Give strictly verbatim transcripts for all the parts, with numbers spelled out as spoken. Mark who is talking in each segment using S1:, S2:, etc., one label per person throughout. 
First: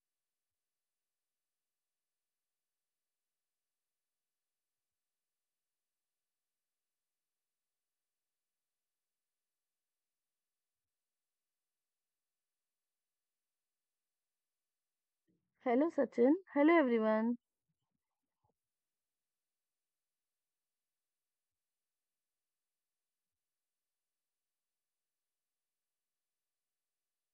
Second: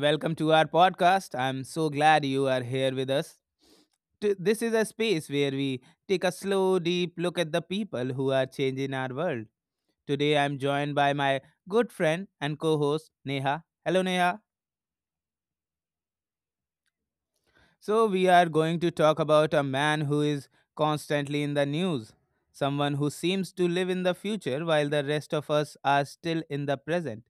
S1: welcome to our podcast. I'm so glad you are here with us. T- This is a space where we take a slow, deep look at the people who are changing our world. Today, I'm joined by my good friend and co host, Neha. Hello, Neha.
S2: Hello, Sachin. Hello, everyone.
S1: So, we are going to talk about a man who is constantly in the news, someone who seems to live in the future while the rest of us are still in the present.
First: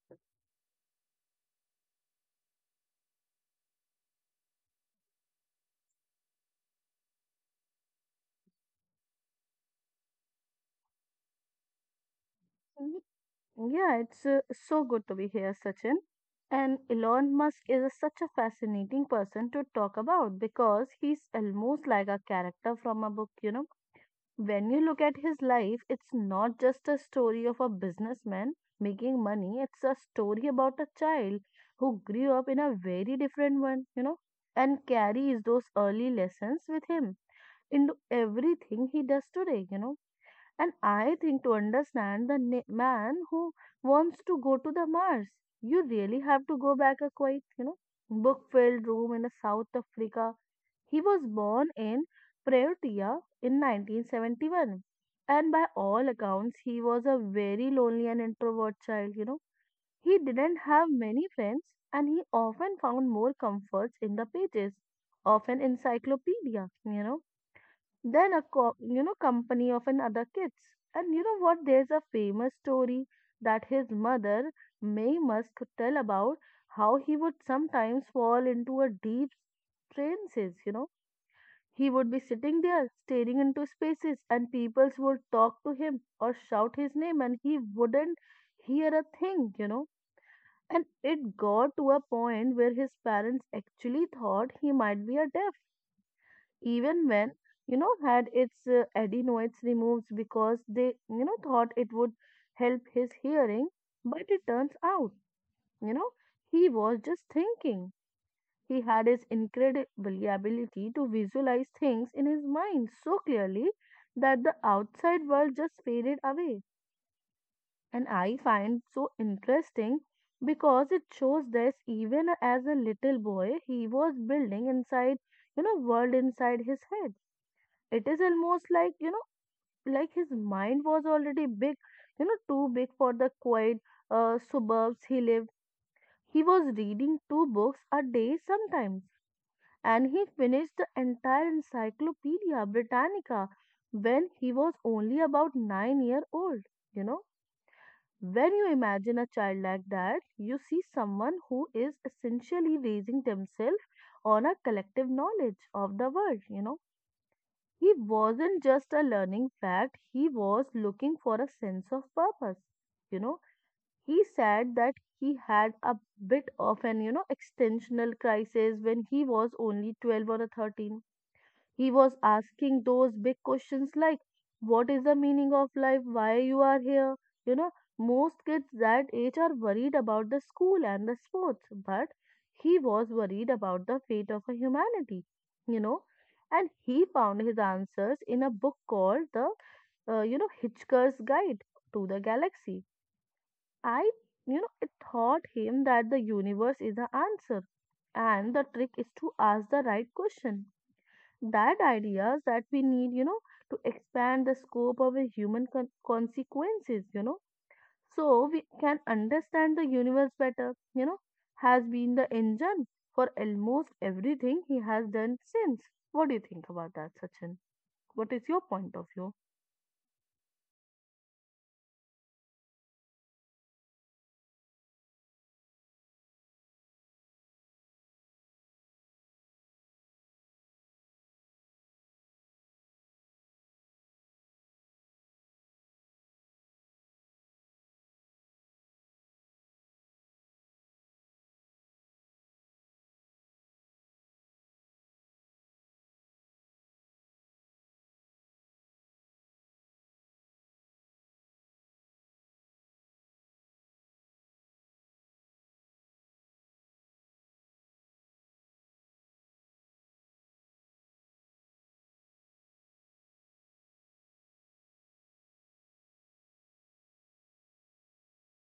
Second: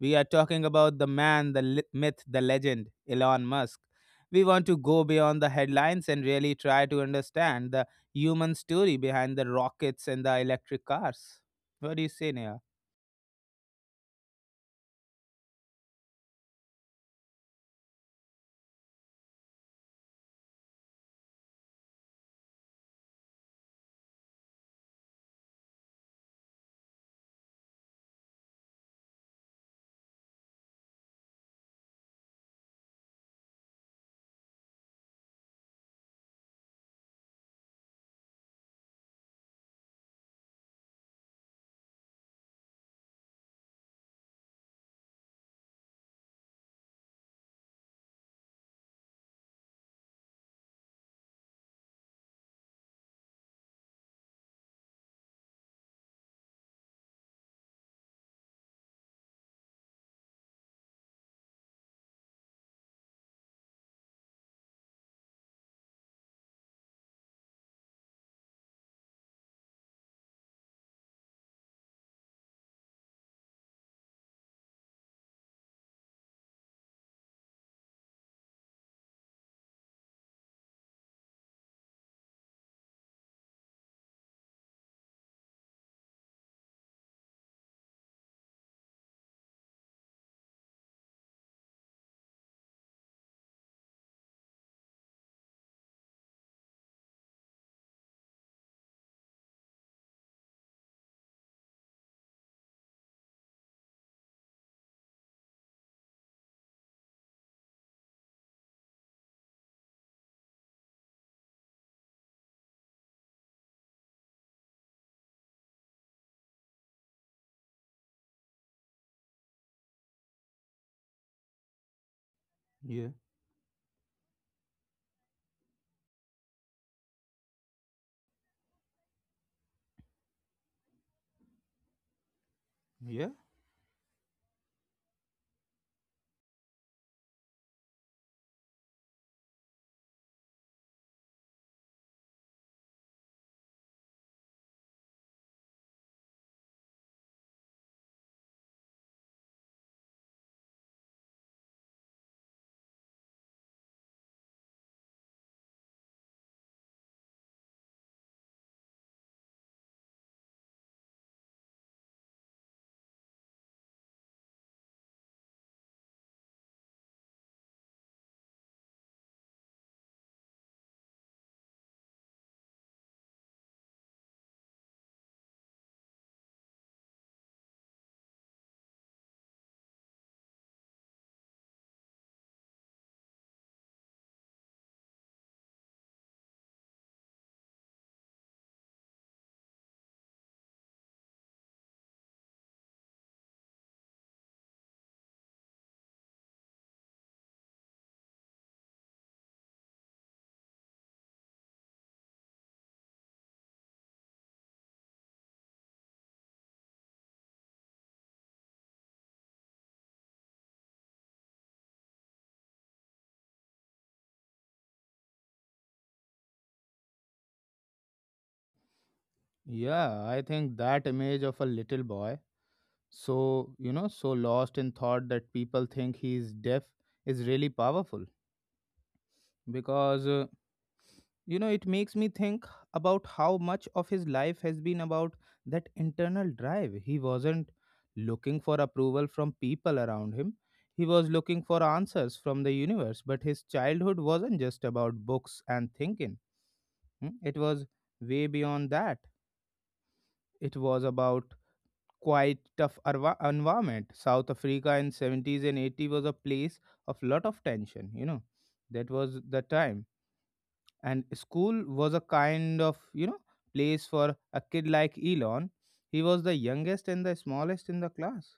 S1: We are talking about the man, the li- myth, the legend, Elon Musk. We want to go beyond the headlines and really try to understand the human story behind the rockets and the electric cars. What do you say, Neha?
S2: Mhm. Yeah, it's uh, So good to be here, Sachin. And Elon Musk is a- such a fascinating person to talk about because he's almost like a character from a book, you know. When you look at his life, it's not just a story of a businessman making money, it's a story about a child who grew up in a very different one, you know, and carries those early lessons with him into everything he does today, you know And I think to understand the na- man who wants to go to the Mars, you really have to go back a quite, you know, book-filled room in South Africa. He was born in Pretoria in nineteen seventy-one, and by all accounts, he was a very lonely and introvert child. You know, he didn't have many friends, and he often found more comforts in the pages of an encyclopedia. You know than a co- you know company of another kids, and you know what, there's a famous story that his mother may must tell about how he would sometimes fall into a deep trances you know He would be sitting there staring into spaces and peoples would talk to him or shout his name and he wouldn't hear a thing you know And it got to a point where his parents actually thought he might be a deaf, even when you know had its uh, adenoids removed because they you know thought it would help his hearing. But it turns out, you know, he was just thinking. He had his incredible ability to visualize things in his mind so clearly that the outside world just faded away. And I find so interesting because it shows that even as a
S1: Yeah,
S2: little boy he was building inside you know world inside his head. It is almost like, you know, like his mind was already big, you know, too big for
S1: yeah.
S2: the quiet uh, suburbs he lived. He was reading two books a day sometimes, and he finished the entire Encyclopedia Britannica when he was only about nine year old, you know. When you imagine a child like that, you see someone who is essentially raising themselves on a collective knowledge of the world you know He wasn't just a learning fact, he was looking for a sense of purpose. You know, he said that he had a bit of an, you know, extensional crisis when he was only twelve or a thirteen. He was asking those big questions like, what is the meaning of life? Why you are here? You know, most kids that age are worried about the school and the sports, but he was worried about the fate of a humanity, you know. And he found his answers in a book called the, uh, you know, Hitchhiker's Guide to the Galaxy. I, you know, it taught him that the universe is the answer and the trick is to ask the right question, that ideas that we need you know to expand the scope of a human con- consequences, you know, so we can understand the universe better, you know, has been the engine for almost everything he has done since. What do you think about that, Sachin? What is your point of view?
S1: Yeah, I think that image of a little boy so, you know so lost in thought that people think he is deaf is really powerful because uh, you know, it makes me think about how much of his life has been about that internal drive. He wasn't looking for approval from people around him, he was looking for answers from the universe. But his childhood wasn't just about books and thinking. Hmm? It was way beyond that. It was about quite tough arva- environment. South Africa in seventies and eighties was a place of lot of tension, you know. That was the time. And school was a kind of, you know, place for a kid like Elon. He was the youngest and the smallest in the class,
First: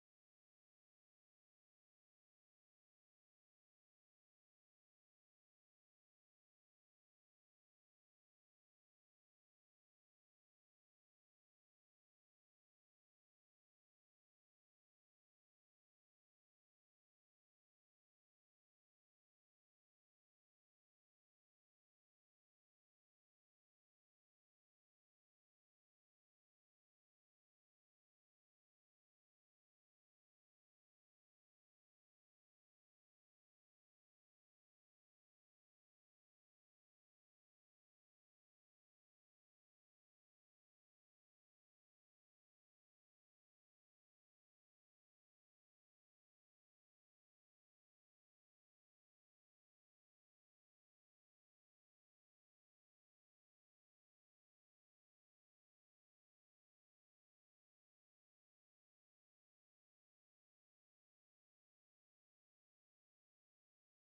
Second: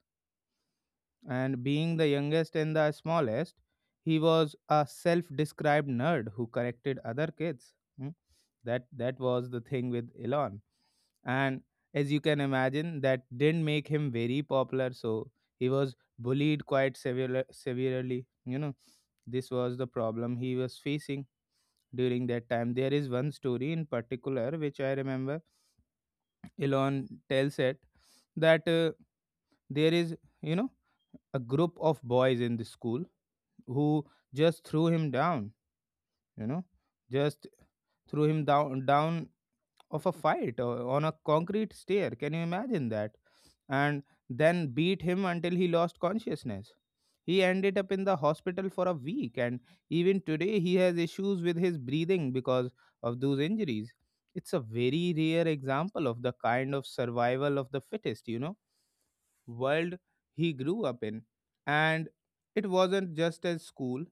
S1: and being the youngest and the smallest, he was a self-described nerd who corrected other kids. Hmm? That that was the thing with Elon, and as you can imagine, that didn't make him very popular. So he was bullied quite severe, severely. You know, this was the problem he was facing during that time. There is one story in particular which I remember. Elon tells it that. Uh, there is, you know, a group of boys in the school who just threw him down, you know, just threw him down down of a fight or on a concrete stair. Can you imagine that? And then beat him until he lost consciousness. He ended up in the hospital for a week, and even today he has issues with his breathing because of those injuries. It's a very rare example of the kind of survival of the fittest, you know, world he grew up in. And it wasn't just as school,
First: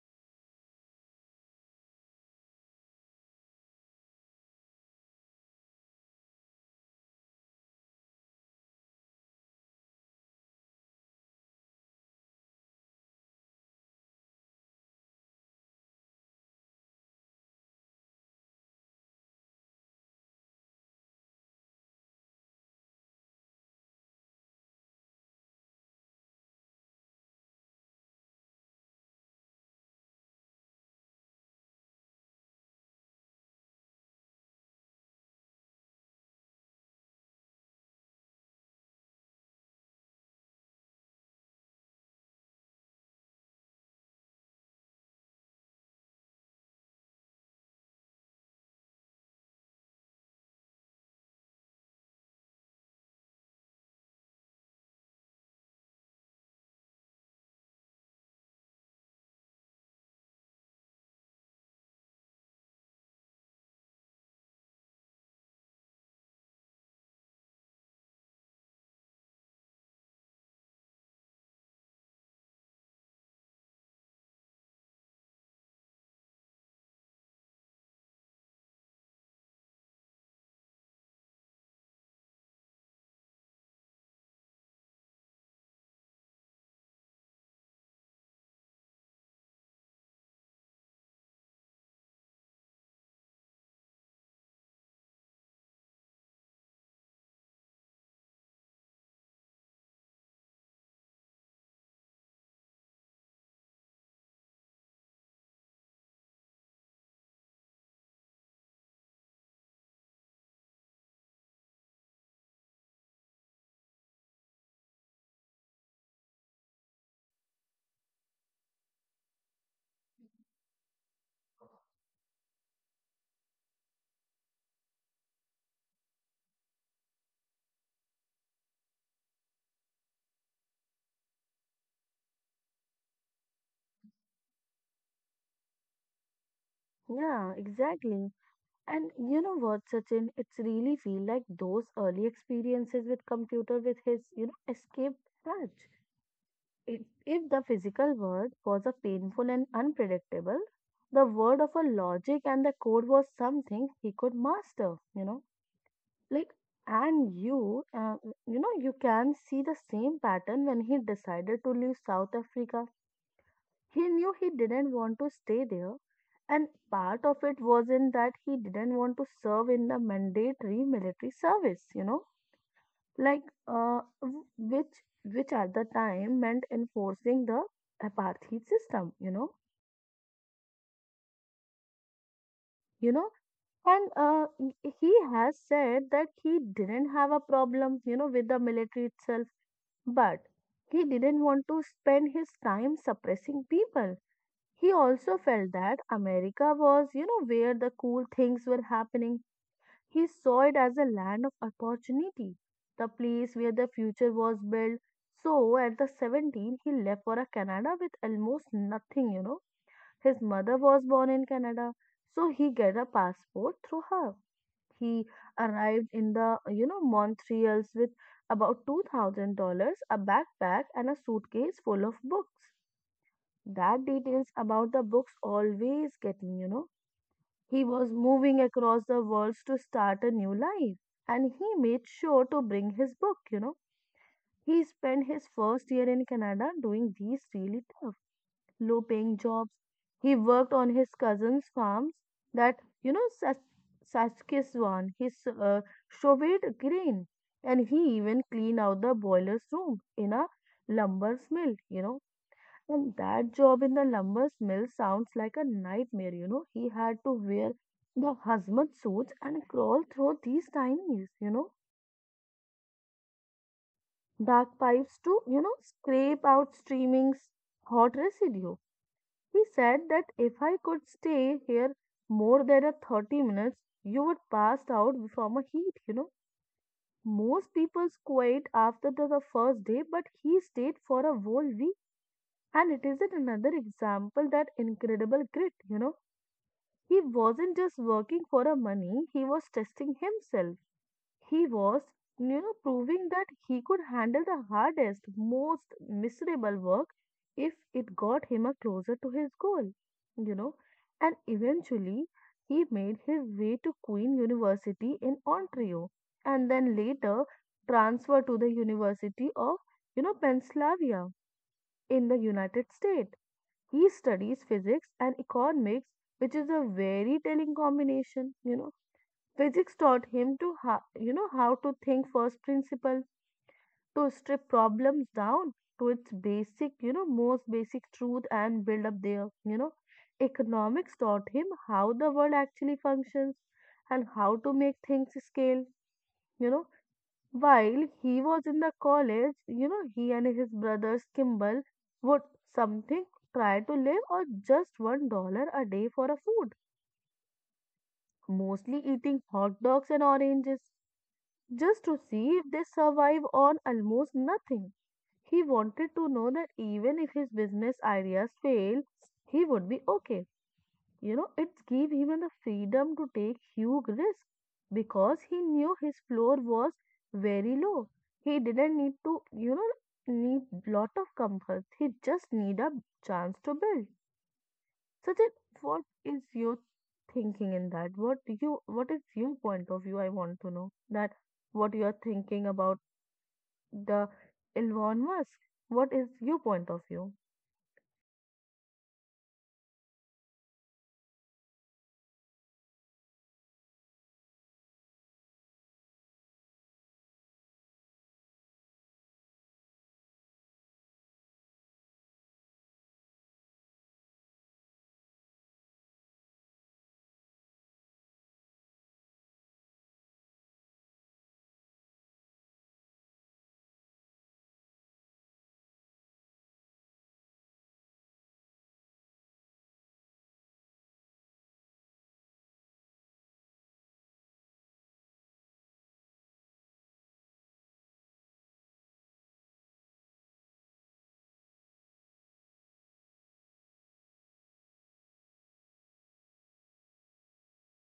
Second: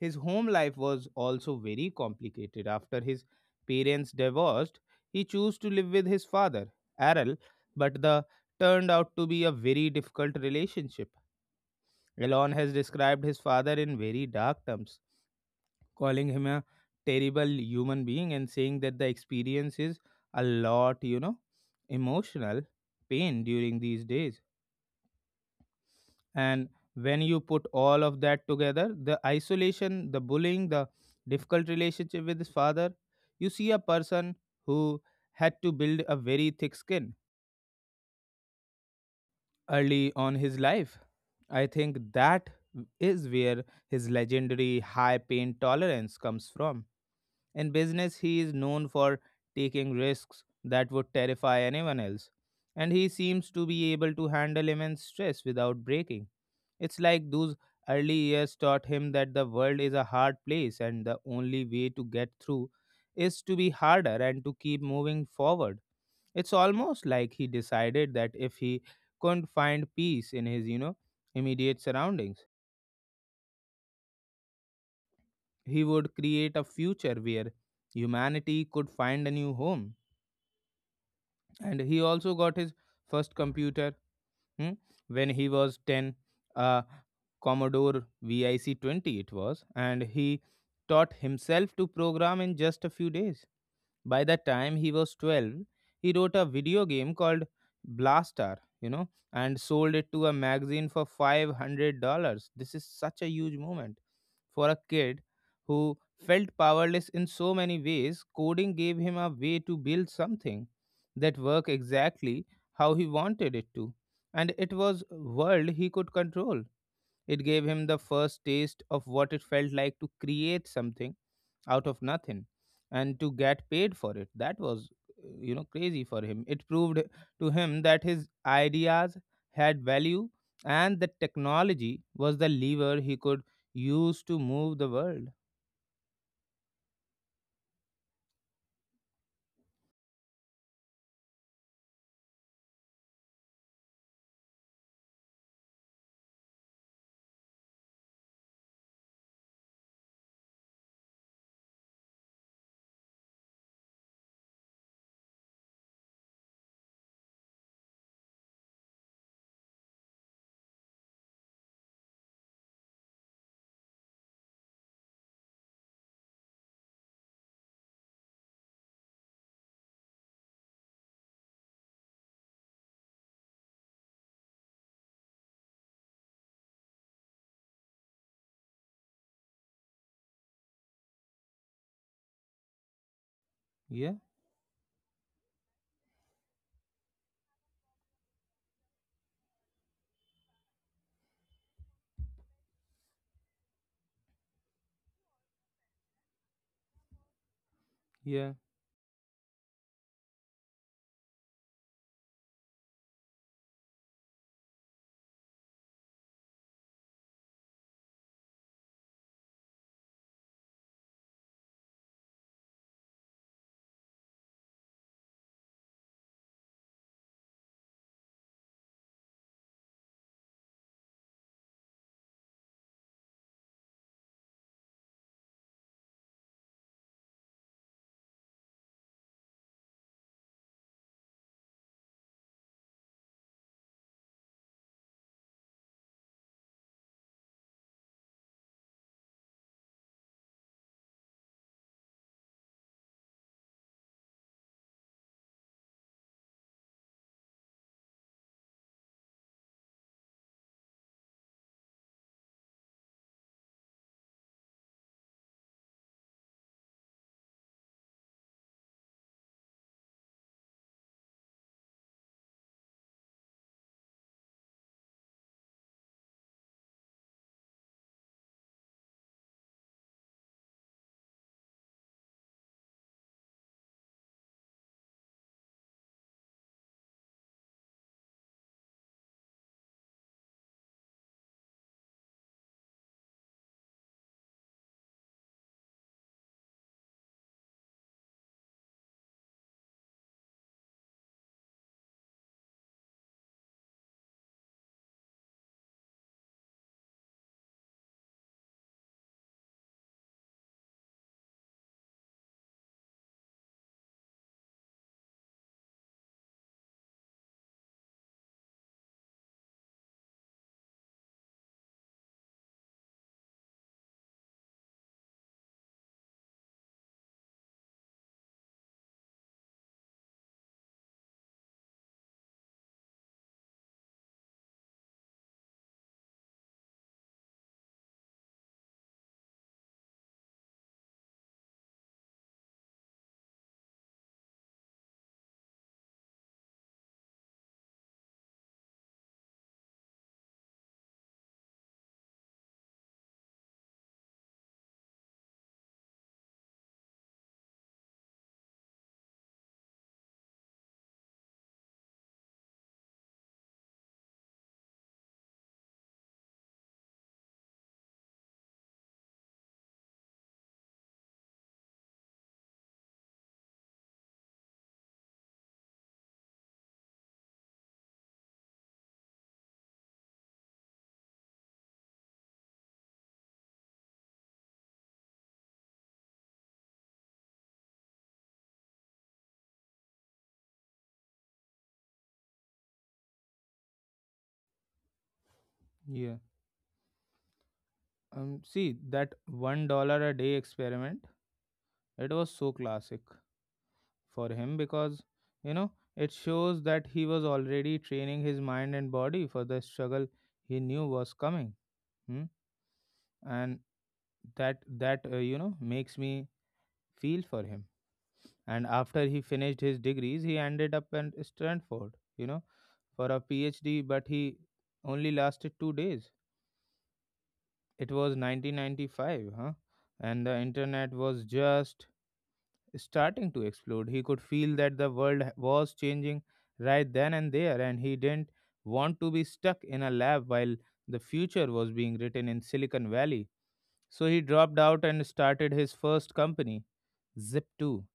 S1: his home life was also very complicated. After his parents divorced, he chose to live with his father, Errol, but the turned out to be a very difficult relationship. Elon has described his father in very dark terms, calling him a terrible human being and saying that the experience is a lot, you know, emotional pain during these days. And when you put all of that together, the isolation, the bullying, the difficult relationship with his father, you see a person who had to build a very thick skin early on his life. I think that is where his legendary high pain tolerance comes from. In business he is known for taking risks that would terrify anyone else, and he seems to be able to handle immense stress without breaking. It's like those early years taught him that the world is a hard place and the only way to get through is to be harder and to keep moving forward. It's almost like he decided that if he couldn't find peace in his, you know, immediate surroundings, he would create a future where humanity could find a new home. And he also got his first computer, hmm, when he was ten, uh, Commodore V I C twenty it was, and he taught himself to program in just a few days. By the time he was twelve, he wrote a video game called Blaster, you know, and sold it to a magazine for five hundred dollars. This is such a huge moment for a kid who felt powerless in so many ways. Coding gave him a way to build something that worked exactly how he wanted it to, and it was world he could control. It gave him the first taste of what it felt like to create something out of nothing and to get paid for it. That was, uh, you know, crazy for him. It proved to him that his ideas had value and that technology was the lever he could use to move the world.
S2: Yeah, exactly. And you know what, Sachin? It's really feel like those early experiences with computer with his, you know, escape touch. If if the physical world was a painful and unpredictable, the word of a logic and the code was something he could master, you know. Like, and you, uh, you know, you can see the same pattern when he decided to leave South Africa. He knew he didn't want to stay there, and part of it was in that he didn't want to serve in the mandatory military service, you know, like uh, w- which which at the time meant enforcing the apartheid system you know you know and
S1: Yeah,
S2: uh, he he has said that he didn't have a problem, you know, with the military itself, but he didn't want to spend his time suppressing people. He also felt that america was, you know, where the cool
S1: yeah,
S2: things were happening. He saw it as a land of opportunity, the place where the future was built. So at the seventeen, he left for a Canada with almost nothing, you know. His mother was born in Canada, so he got a passport through her. He arrived in the, you know, Montreals with about two thousand dollars a backpack, and a suitcase full of books. That details about the books always get me, you know, he was moving across the worlds to start a new life, and he made sure to bring his book, you know. He spent his first year in Canada doing these really tough, low paying jobs. He worked on his cousin's farms that, you know, Sas- Saskatchewan, his uh, shoved grain, and he even cleaned out the boiler's room in a lumber's mill, you know. And that job in the lumber mill sounds like a nightmare, you know. He had to wear the husband suits and crawl through these tiny, you know, dark pipes to, you know, scrape out streaming s- hot residue. He said that if I could stay here more than a thirty minutes, you would pass out from a heat, you know. Most people quit after the, the first day, but he stayed for a whole week. And it isn't another example that incredible grit, you know. He wasn't just working for a money, he was testing himself. He was, you know, proving that he could handle the hardest, most miserable work if it got him a closer to his goal, you know. And eventually, he made his way to Queen University in Ontario and then later transferred to the University of, you know, Pennsylvania in the United States. He studies physics and economics, which is a very telling combination, you know. Physics taught him to how, you know, how to think first principle, to strip problems down to its basic, you know, most basic truth and build up there, you know. Economics taught him how the world actually functions and how to make things scale, you know. While he was in the college, you know, he and his brothers Kimball would something try to live on just one dollar a day for a food, mostly eating hot dogs and oranges, just to see if they survive on almost nothing. He wanted to know that even if his business ideas failed, he would be okay. You know, it gave him the freedom to take huge risks because he knew his floor was very low. He didn't need to, you know, need lot of comfort. He just need a chance to build. Sachin, what is your thinking in that? What do you, what is your point of view? I want to know that what you are thinking about the Elon Musk. What is
S1: yeah.
S2: your point of view?
S1: Um, see, that one dollar a day experiment, it was so classic for him because, you know, it shows that he was already training his mind and body for the struggle he knew was coming. Hmm? And that that uh, you know, makes me feel for him. And after he finished his degrees, he ended up at Stanford, you know, for a PhD, but he only lasted two days. It was nineteen ninety-five, huh? And the internet was just starting to explode. He could feel that the world h- was changing right then and there, and he didn't want to be stuck in a lab while the future was being written in Silicon Valley. So he dropped out and started his first company Zip two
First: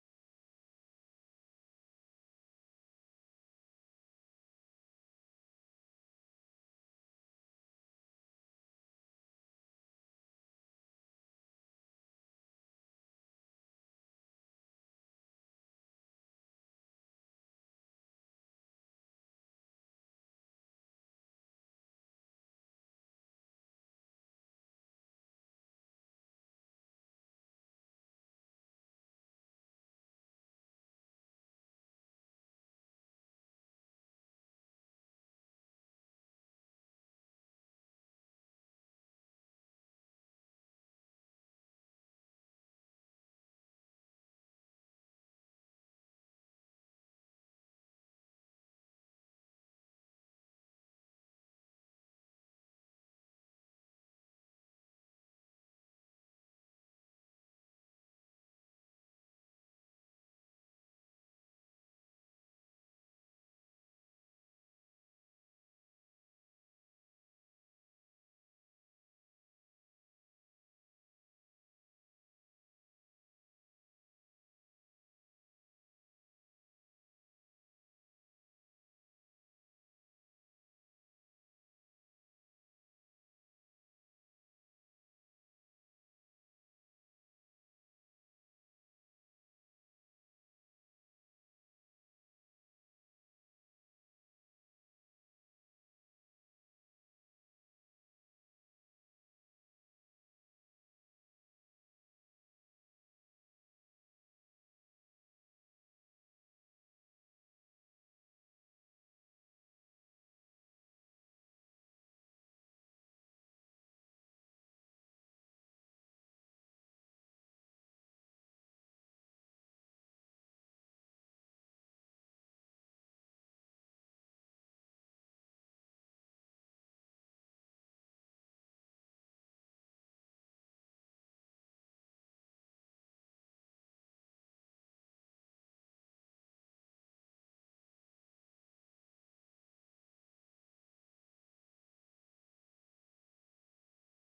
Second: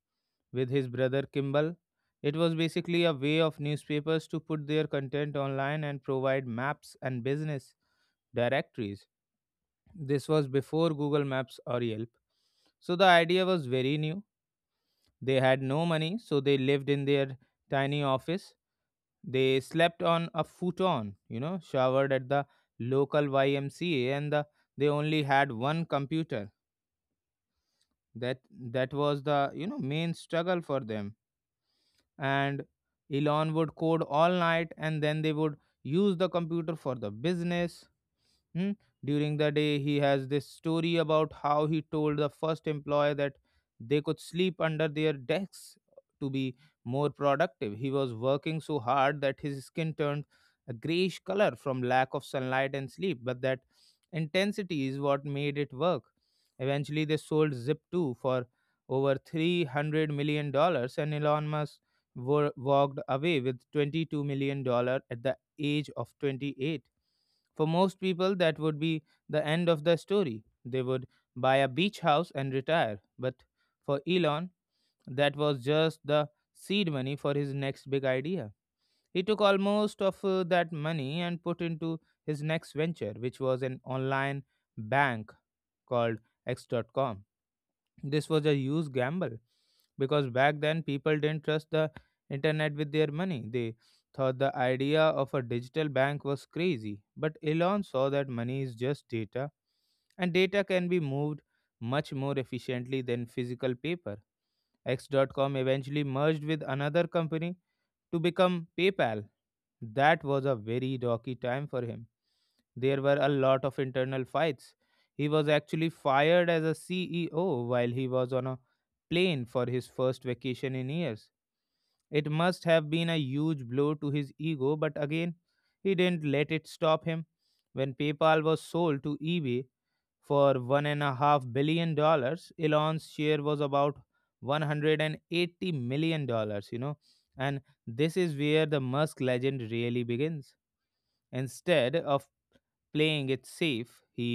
S1: with his brother Kimball. It was basically a way of newspapers to put their content online and provide maps and business directories. This was before Google Maps or Yelp. So the idea was very new. They had no money, so they lived in their tiny office. They slept on a futon, you know, showered at the local Y M C A, and the, they only had one computer. That that was the, you know, main struggle for them. And Elon would code all night and then they would use the computer for the business. Hmm? During the day, he has this story about how he told the first employee that they could sleep under their desks to be more productive. He was working so hard that his skin turned a grayish color from lack of sunlight and sleep, but that intensity is what made it work. Eventually, they sold Zip two for over three hundred million dollars, dollars, and Elon Musk wa- walked away with $22 million dollars at the age of twenty-eight. For most people, that would be the end of the story. They would buy a beach house and retire. But for Elon, that was just the seed money for his next big idea. He took almost of uh, that money and put into his next venture, which was an online bank called X dot com. This was a huge gamble because back then people didn't trust the internet with their money. They thought the idea of a digital bank was crazy. But Elon saw that money is just data, and data can be moved much more efficiently than physical paper. X. dot com eventually merged with another company to become PayPal. That was a very rocky time for him. There were a lot of internal fights. He was actually fired as a C E O while he was on a plane for his first vacation in years. It must have been a huge blow to his ego, but again, he didn't let it stop him. When PayPal was sold to eBay for one and a half billion dollars, Elon's share was about one hundred eighty million dollars, you know. And this is where the Musk legend really begins. Instead of playing it safe, he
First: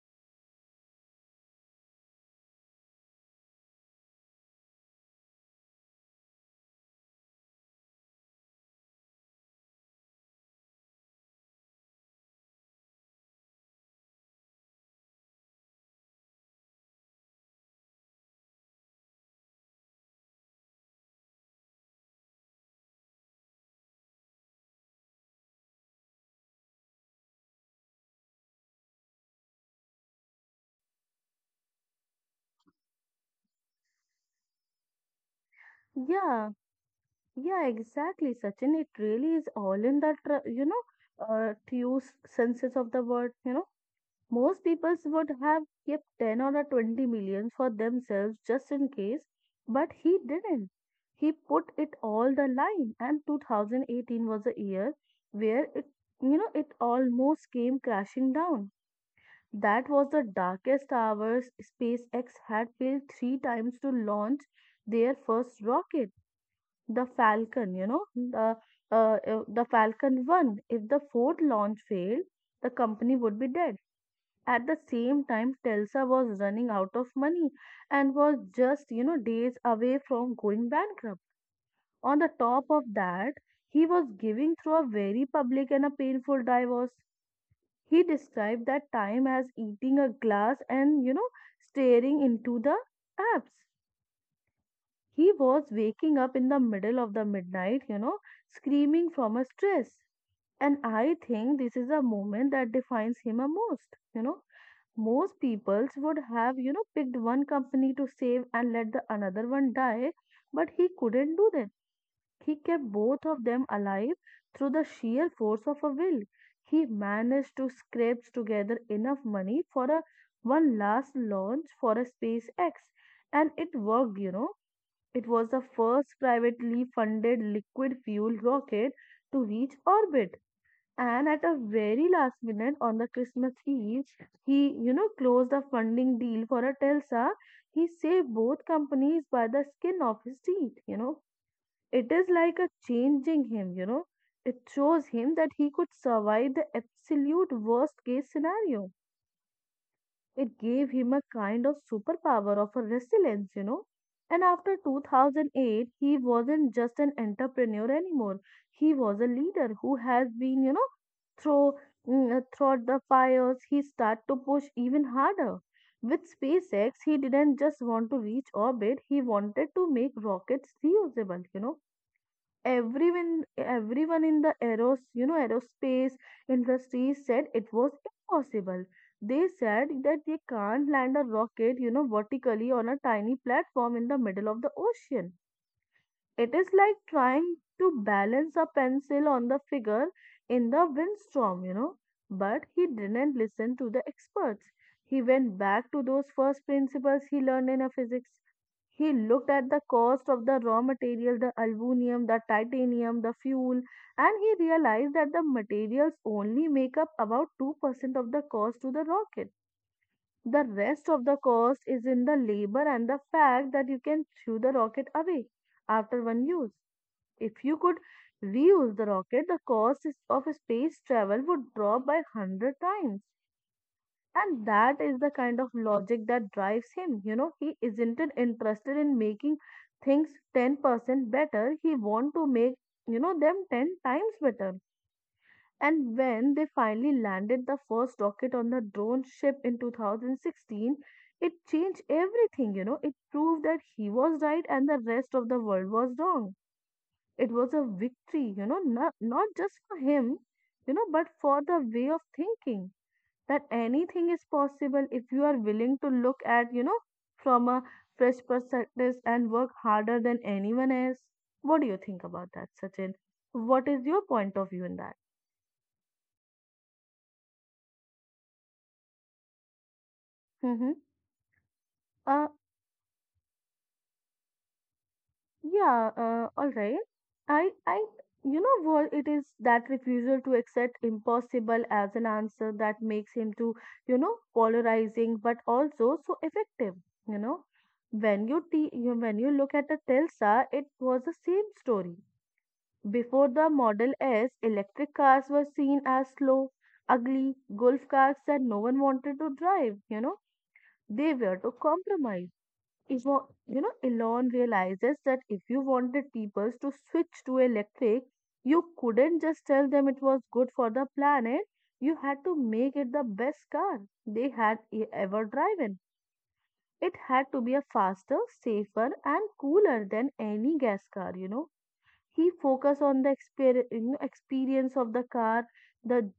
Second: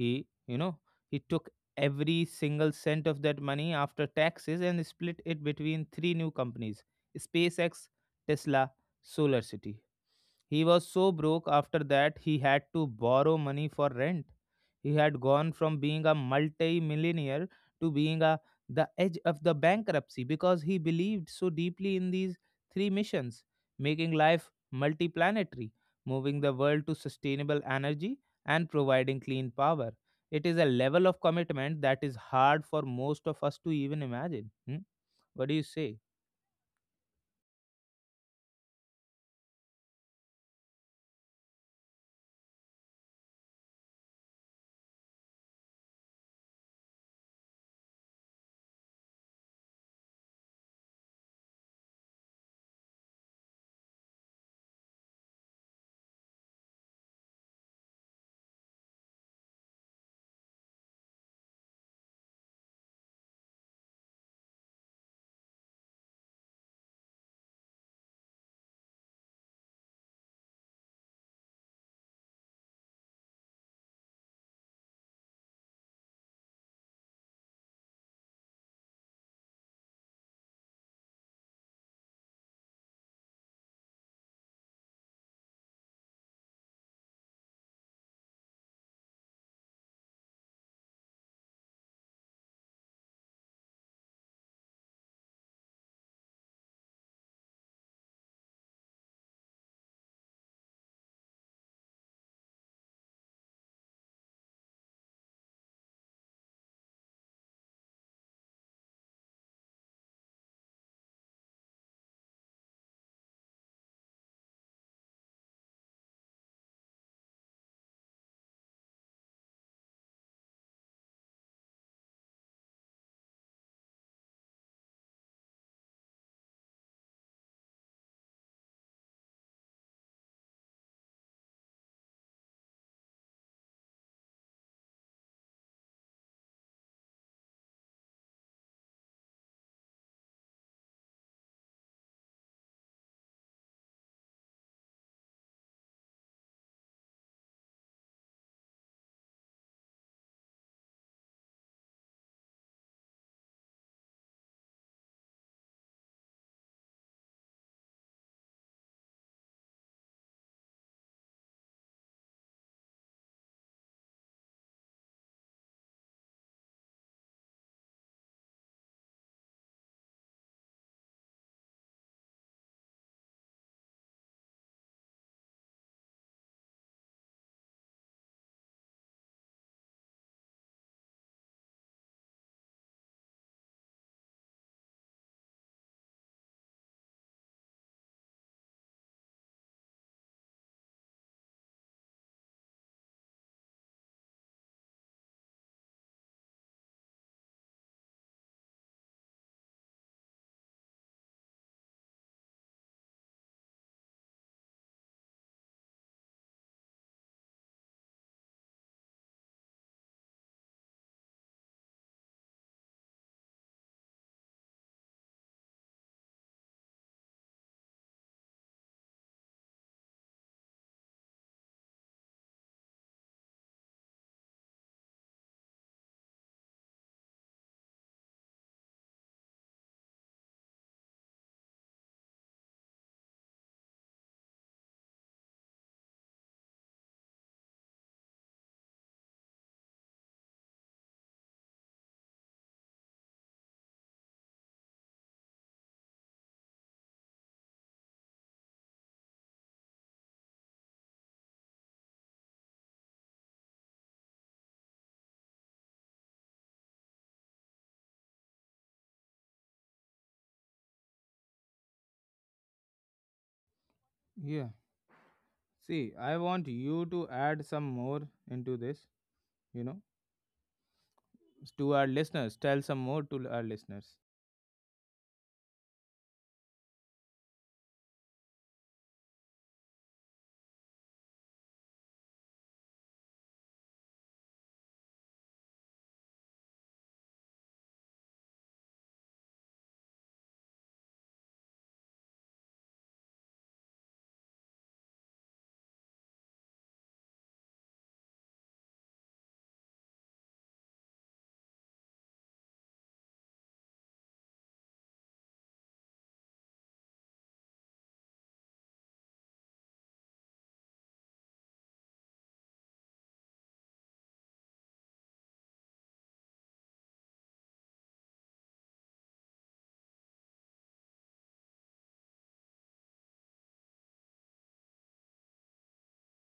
S1: he you know he took every single cent of that money after taxes and split it between three new companies, SpaceX, Tesla, Solar City. He was so broke after that he had to borrow money for rent. He had gone from being a multi-millionaire to being a the edge of the bankruptcy because he believed so deeply in these three missions, making life multiplanetary, moving the world to sustainable energy and providing clean power. It is a level of commitment that is hard for most of us to even imagine. Hmm? What do you say?
S2: Yeah, yeah, exactly, Sachin. It really is all in that, tr- you know, uh, to use senses of the word, you know, most people would have kept ten or a twenty million for themselves just in case, but he didn't. He put it all the line, and two thousand eighteen was a year where it, you know, it almost came crashing down. That was the darkest hours SpaceX had failed three times to launch their first rocket the Falcon, you know, the uh, uh, the Falcon one. If the fourth launch failed, the company would be dead. At the same time, Telsa was running out of money and was just, you know, days away from going bankrupt. On the top of that, he was giving through a very public and a painful divorce. He described that time as eating a glass and, you know, staring into the apps. He was waking up in the middle of the midnight, you know, screaming from a stress. And I think this is a moment that defines him a most, you know. Most peoples would have, you know, picked one company to save and let the another one die, but he couldn't do that. He kept both of them alive through the sheer force of a will. He managed to scrape together enough money for a one last launch for a SpaceX, and it worked, you know, it was the first privately funded liquid fuel rocket to reach orbit. And at a very last minute on the Christmas Eve, he, you know, closed a funding deal for a Telsa. He saved both companies by the skin of his teeth, you know. It is like a changing him, you know. It shows him that he could survive the absolute worst case scenario. It gave him a kind of superpower of a resilience, you know. And after two thousand eight, he wasn't just an entrepreneur anymore. He was a leader who has been, you know, through mm, uh, throughout the fires. He started to push even harder. With SpaceX, he didn't just want to reach orbit. He wanted to make rockets reusable, you know Everyone, everyone in the aeros, you know, aerospace industry said it was impossible. They said that they can't land a rocket, you know, vertically on a tiny platform in the middle of the ocean. It is like trying to balance a pencil on the figure in the windstorm, you know. But he didn't listen to the experts. He went back to those first principles he learned in a physics. He looked at the cost of the raw material, the aluminum, the titanium, the fuel, and he realized that the materials only make up about two percent of the cost to the rocket. The rest of the cost is in the labor and the fact that you can throw the rocket away after one use. If you could reuse the rocket, the cost is- of space travel would drop by one hundred times. And that is the kind of logic that drives him. You know, He isn't interested in making things ten percent better. He wants to make, you know, them ten times better. And when they finally landed the first rocket on the drone ship in two thousand sixteen, it changed everything, you know. It proved that he was right and the rest of the world was wrong. It was a victory, you know, not, not just for him, you know, but for the way of thinking that anything is possible if you are willing to look at, you know, from a fresh perspective and work harder than anyone else. What do you think about that, Sachin? What is your point
S1: Yeah.
S2: of view in that?
S1: See, I want you to add some more into this. You know,
S2: Mm-hmm.
S1: to our
S2: Uh,
S1: listeners, tell some more to our listeners.
S2: Yeah, uh, all right. I, I, you know what? It is that refusal to accept impossible as an answer that makes him to, you know, polarizing, but also so effective. You know, when you te- you when you look at the Telsa, it was the same story. Before the Model S, electric cars were seen as slow, ugly golf cars that no one wanted to drive. You know, they were to compromise Ivo- you know, Elon realizes that if you wanted people to switch to electric, you couldn't just tell them it was good for the planet. You had to make it the best car they had e- ever driven. It had to be a faster, safer, and cooler than any gas car, you know. He focused on the exper- you know, experience of the car, the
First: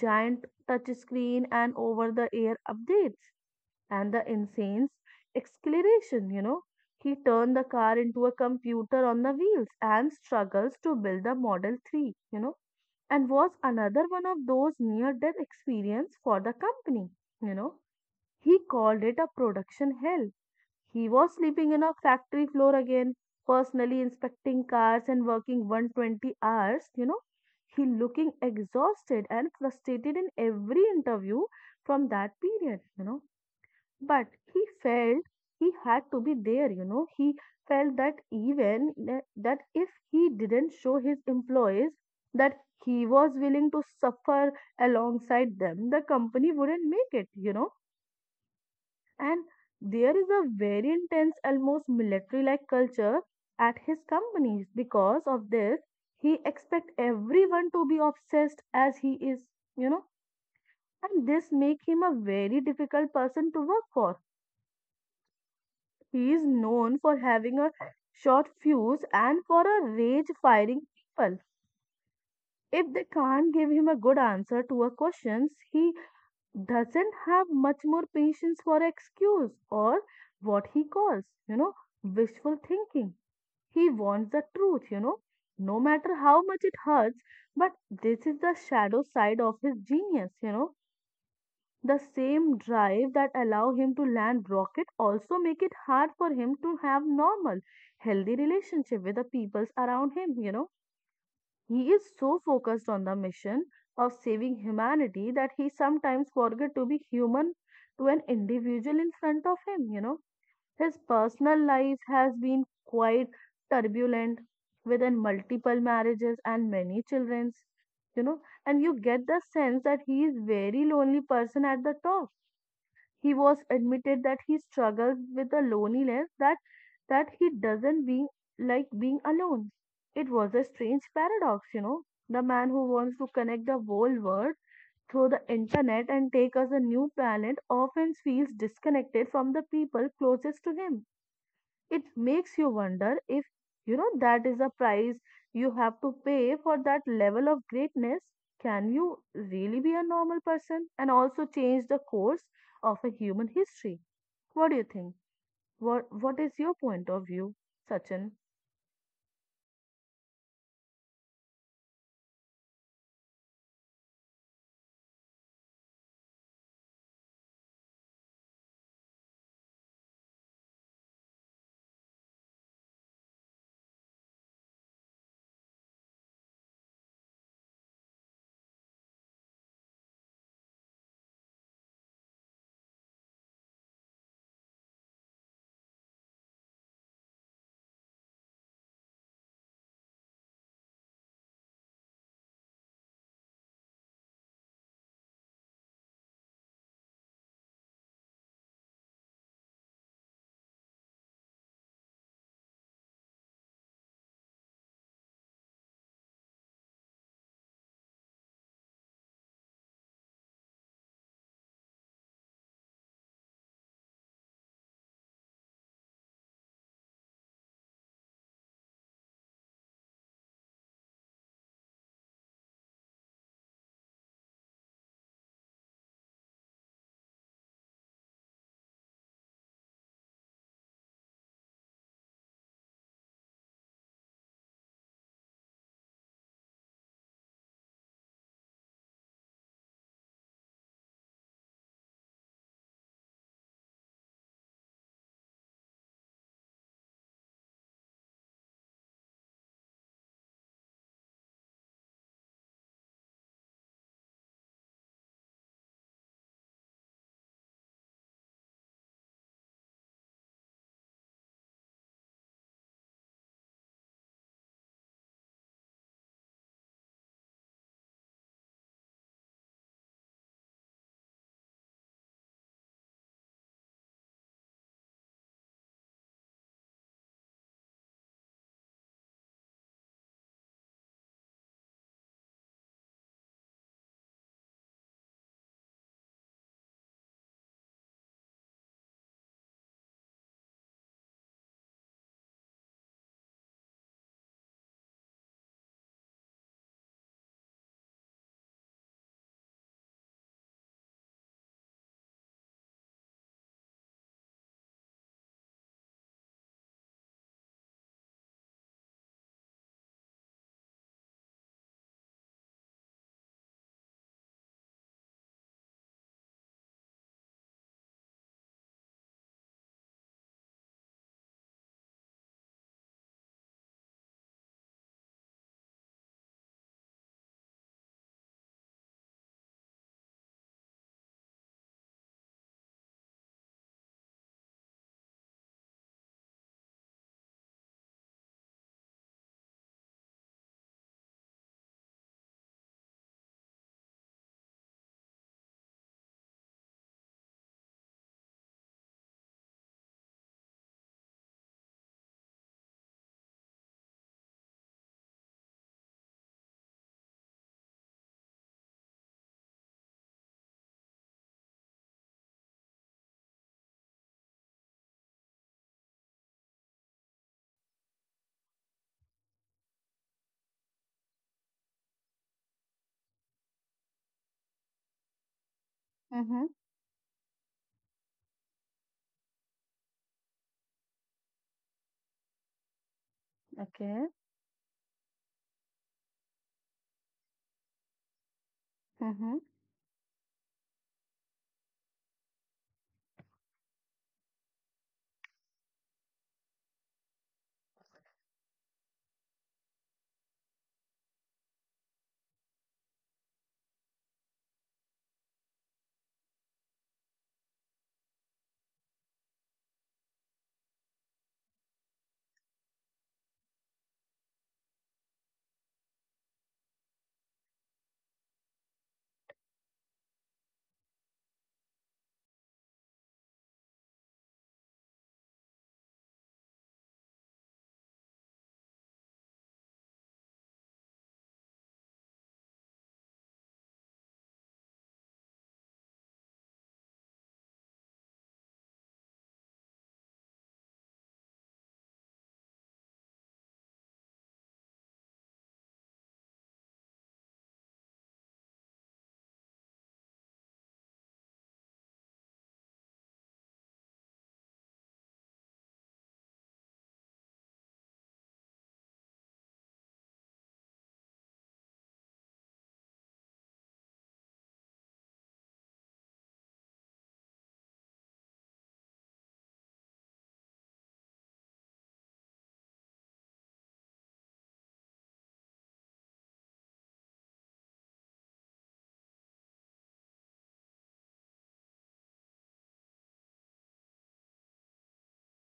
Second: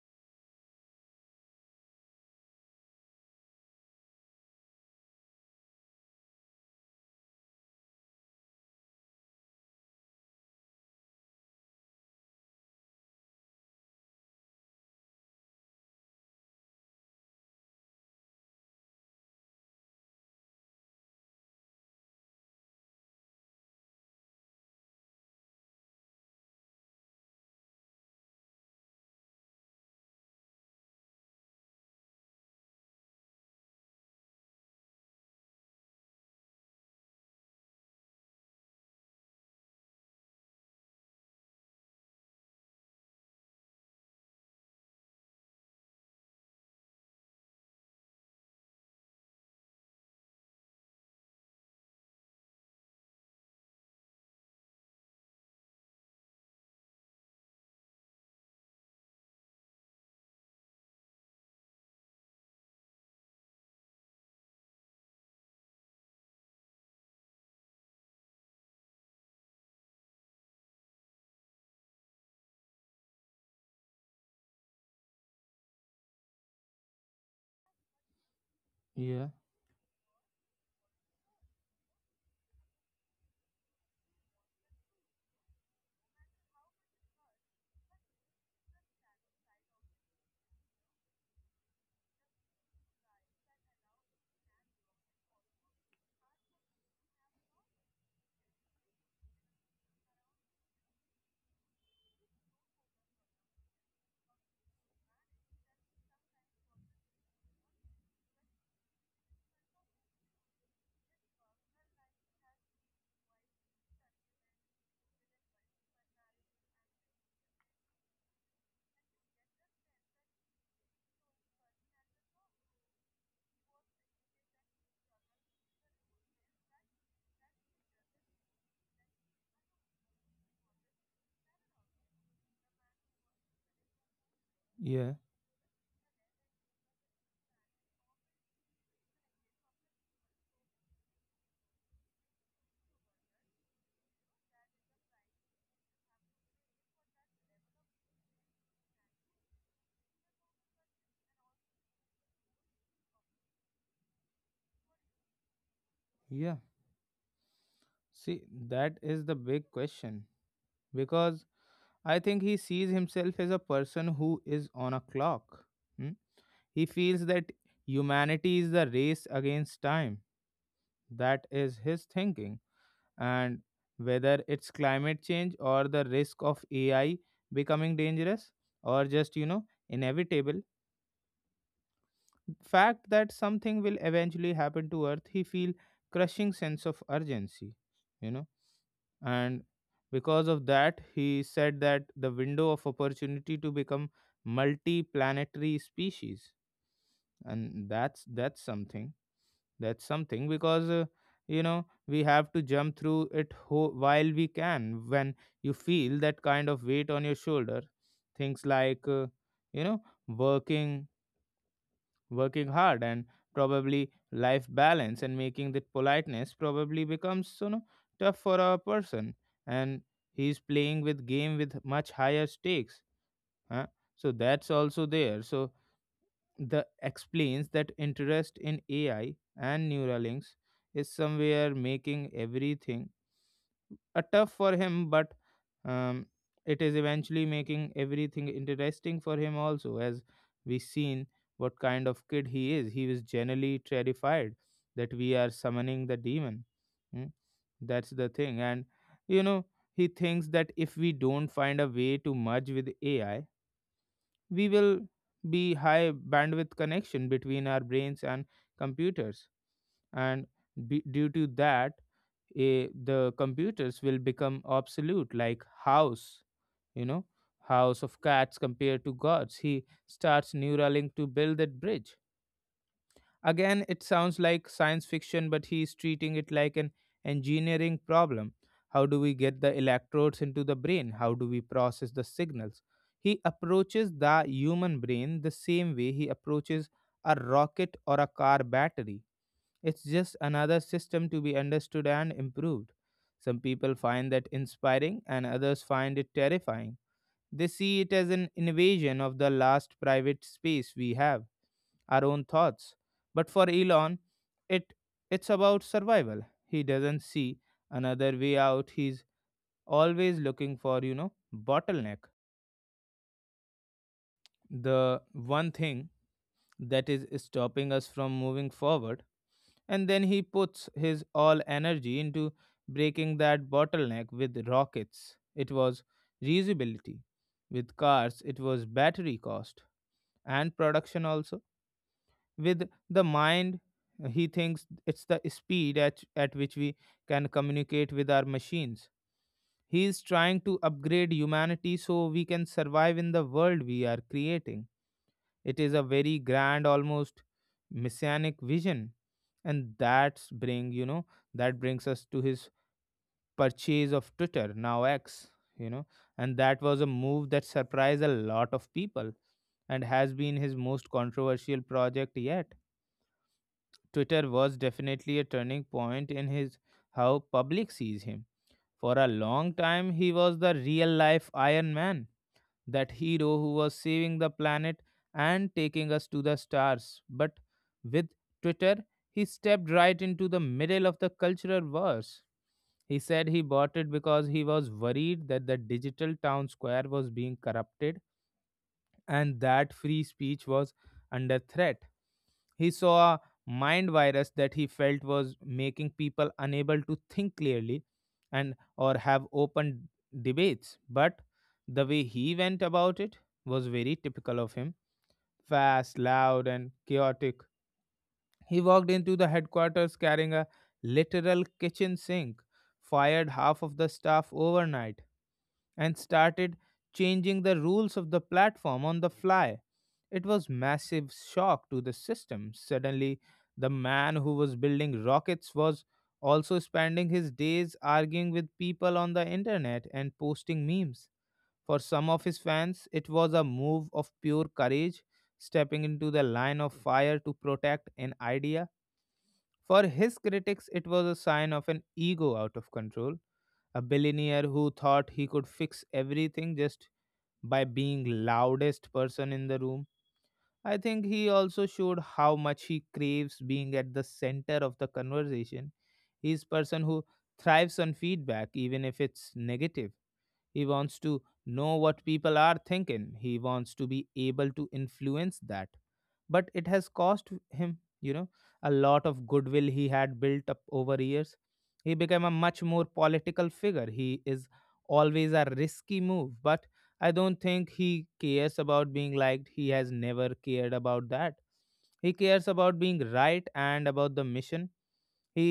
S2: giant touch screen, and over the air updates and the insane's exclamation, you know. He turned the car into a computer on the wheels and struggles to build the Model three, you know, and was another one of those near death experience for the company, you know. He called it a production hell. He was sleeping in a factory floor again, personally inspecting cars and working one hundred twenty hours, you know. He looking exhausted and frustrated in every interview from that period you know but he felt he had to be there you know He felt that even tha- that if he didn't show his employees that he was willing to suffer alongside them the company wouldn't make it, you know. And there is a very intense almost military like culture at his companies because of this. He expects everyone to be obsessed as he is, you know, and this make him a very difficult person to work for. He is known for having a short fuse and for a rage firing people. If they can't give him a good answer to a questions, he doesn't have much more patience for
S1: Yeah,
S2: excuse or what he calls, you know, wishful thinking. He wants the truth, you know, no matter how much it hurts. But this is the shadow side of his genius, you know. The same drive that allow him to land rocket also make it hard for him to have normal, healthy relationship with the peoples around him, you know. He is so focused on the mission of saving humanity that he sometimes forget to be human to an individual in front of him, you know. His personal life has been quite turbulent with an multiple marriages and many childrens, you know, and you get the sense that he is very lonely person at the top. He was admitted that he struggles with the loneliness that that he doesn't be like being alone. It was a strange paradox, you know. The man who wants to connect the whole world
S1: yeah,
S2: through the internet and take us a new planet often feels disconnected from the people closest to him. It makes you wonder if, you know, that is the price you have to pay for that level of greatness. Can you really be a normal person and also change the course of a human history? What do you think? What what is
S1: yeah.
S2: your point of view, Sachin?
S1: See, that is the big question because I think he sees himself as a person who is on a clock. Hmm? He feels that humanity is the race against time. That is his thinking. And whether it's climate change or the risk of AI becoming dangerous, or just, you know, inevitable fact that something will eventually happen to earth, he feel crushing sense of urgency, you know. And because of that, he said that the window of opportunity to become multi-planetary species, and that's that's something. That's something because, uh, you know, we have to jump through it ho- while we can. When you feel that kind of weight on your shoulder, things like, uh, you know, working working hard and probably life balance and making that politeness probably becomes, you know, tough for a person. And he's playing with game with much higher stakes, huh? So that's also there, so the explains that interest in AI and neural links is somewhere making everything a tough for him, but um, it is eventually making everything interesting for him also, as we seen what kind of kid he is. He was generally terrified that we are summoning the demon. Mm, that's the thing, and you know he thinks that if we don't find a way to merge with A I, we will be high bandwidth connection between our brains and computers and be, due to that eh, the computers will become obsolete like house, you know, house of cats compared to gods. He starts neuralink to build that bridge. Again it sounds like science fiction, but he's treating it like an engineering problem. How do we get the electrodes into the brain, how do we process the signals? He approaches the human brain the same way he approaches a rocket or a car battery. It's just another system to be understood and improved. Some people find that inspiring and others find it terrifying. They see it as an invasion of the last private space we have, our own thoughts. But for Elon, it it's about survival. He doesn't see another way out. He's always looking for, you know, bottleneck. The one thing that is stopping us from moving forward. And then he puts his all energy into breaking that bottleneck with rockets. It was reusability. With cars, it was battery cost and production also. With the mind, he thinks it's the speed at, at which we can communicate with our machines. He is trying to upgrade humanity so we can survive in the world we are creating. It is a very grand, almost messianic vision. And that's bring, you know, that brings us to his purchase of Twitter, now X, you know, and that was a move that surprised a lot of people and has been his most controversial project yet. Twitter was definitely a turning point in his how public sees him. For a long time he was the real life Iron Man, that hero who was saving the planet and taking us to the
S2: Mm-hmm.
S1: stars. But with Twitter, he stepped right into the middle of the cultural wars. He said he bought it
S2: Okay.
S1: because he was worried that the digital town square was being corrupted
S2: Mm-hmm.
S1: and that free speech was under threat. He saw a mind virus that he felt was making people unable to think clearly and or have open debates. But the way he went about it was very typical of him. Fast, loud and chaotic. He walked into the headquarters carrying a literal kitchen sink, fired half of the staff overnight and started changing the rules of the platform on the fly. It was massive shock to the system. Suddenly, the man who was building rockets was also spending his days arguing with people on the internet and posting memes. For some of his fans, it was a move of pure courage, stepping into the line of fire to protect an idea. For his critics, it was a sign of an ego out of control, a billionaire who thought he could fix everything just by being loudest person in the room. I think he also showed how much he craves being at the center of the conversation. He's person who thrives on feedback even if it's negative. He wants to know what people are thinking. He wants to be able to influence that, but it has cost him, you know, a lot of goodwill he had built up over years. He became a much more political figure. He is always a risky move, but I don't think he cares about being liked. He has never cared about that. He cares about being right and about the mission. he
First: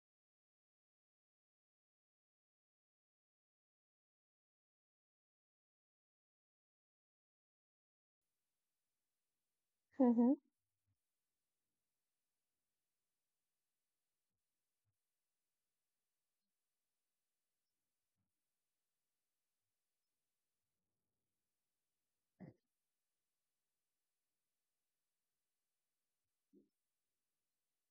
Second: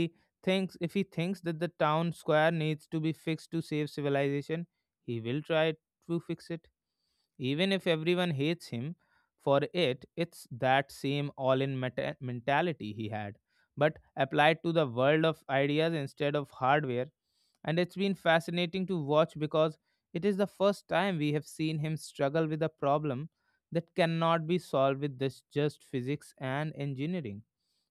S1: thinks if he thinks that the town square needs to be fixed to save civilization, he will try to fix it, even if everyone hates him for it.
S2: Hmm.
S1: It's that same all in mentality he had, but applied to the world of ideas instead of hardware. And it's been fascinating to watch because it is the first time we have seen him struggle with a problem that cannot be solved with this just physics and engineering.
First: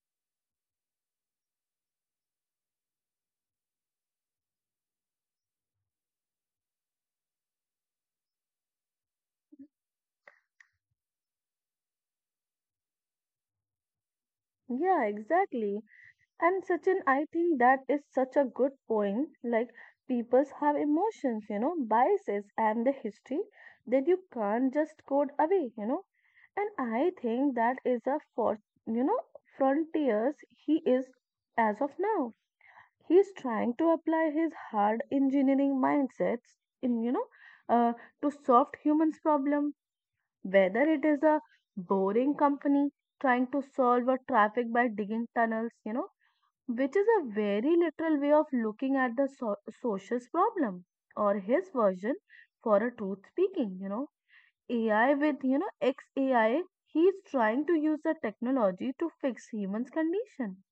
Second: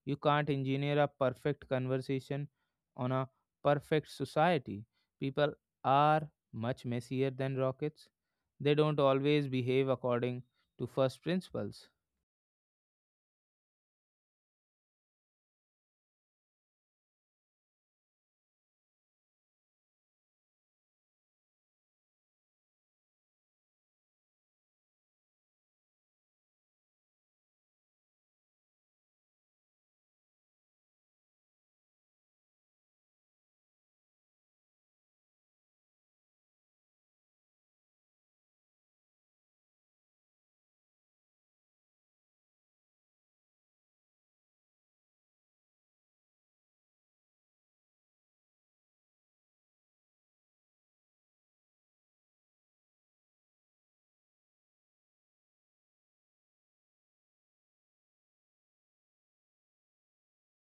S1: You can't engineer a perfect conversation on a perfect society. People are much messier than rockets. They don't always behave according to first principles.
S2: Yeah, exactly. And Sachin, I think that is such a good point. Like peoples have emotions, you know, biases and the history that you can't just code away, you know. And I think that is a for, you know, frontiers he is as of now. He's trying to apply his hard engineering mindsets in, you know, uh, to soft humans problem, whether it is a boring company trying to solve a traffic by digging tunnels, you know, which is a very literal way of looking at the so- social's problem or his version for a truth speaking, you know, ai with, you know, xai. He is trying to use the technology to fix human's condition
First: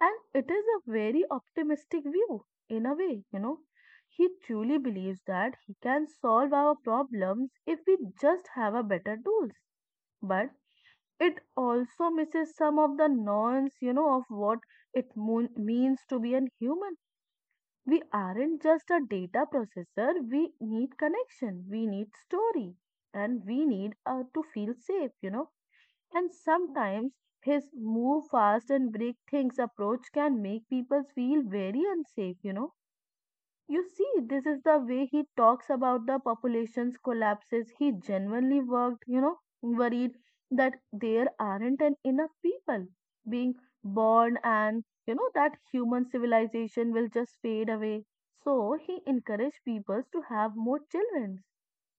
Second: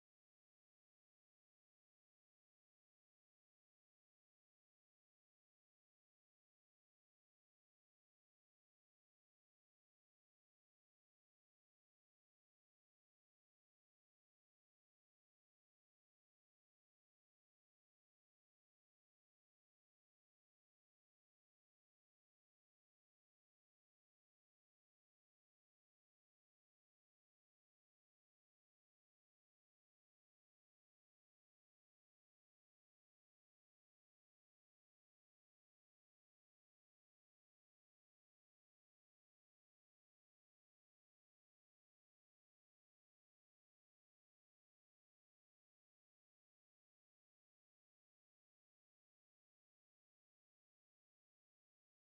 S2: and it is a very optimistic view in a way, you know. He truly believes that he can solve our problems if we just have a better tools, but it also misses some of the nuance, you know, of what it moon means to be a human. We aren't just a data processor. We need connection. We need story, and we need uh, to feel safe, you know. And sometimes his move fast and break things approach can make people feel very unsafe, you know. You see, this is the way he talks about the population's collapses. He genuinely worked, you know, worried that there aren't an enough people being born and, you know, that human civilization will just fade away. So he encouraged peoples to have more children.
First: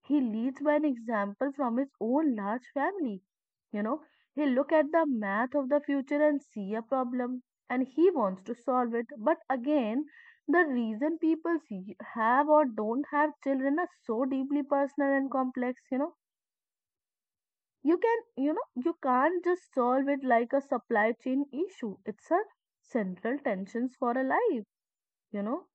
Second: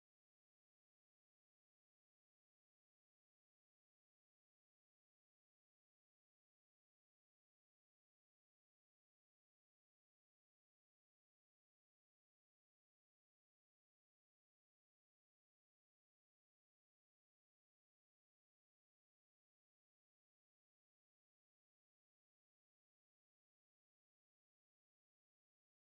S2: He leads by an example from his own large family. You know, he look at the math of the future and see a problem and he wants to solve it. But again, the reason people see- have or don't have children are so deeply personal and complex, you know. You can, you know, you can't just solve it like a supply chain issue. It's a central tensions for a life, you know.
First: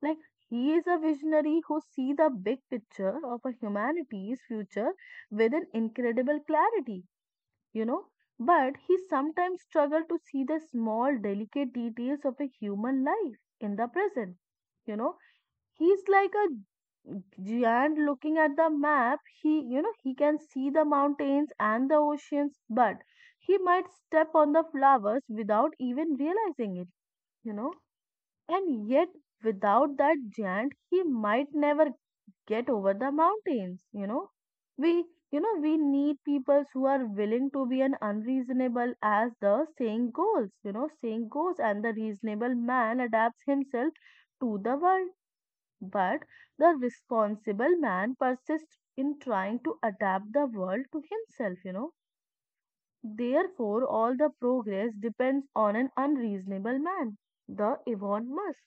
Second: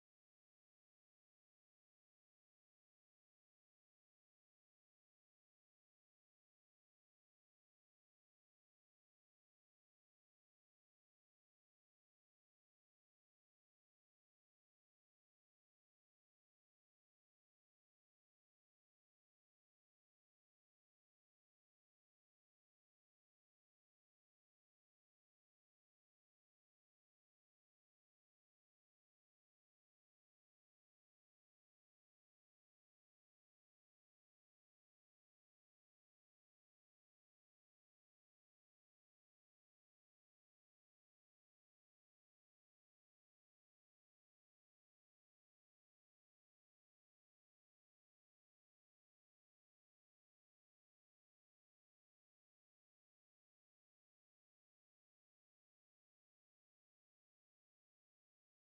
S2: Like he is a visionary who see the big picture of a humanity's future with an incredible clarity, you know. But he sometimes struggle to see the small, delicate details of a human life in the present, you know. He's like a giant looking at the map. He you know he can see the mountains and the oceans but he might step on the flowers without even realizing it, you know. And yet without that giant he might never get over the mountains, you know. We you know we need people who are willing to be an unreasonable as the saying goes you know saying goes and the reasonable man adapts himself to the world, but the responsible man persists in trying to adapt the world to himself, you know. Therefore, all the progress depends on an unreasonable man, the Elon Musk.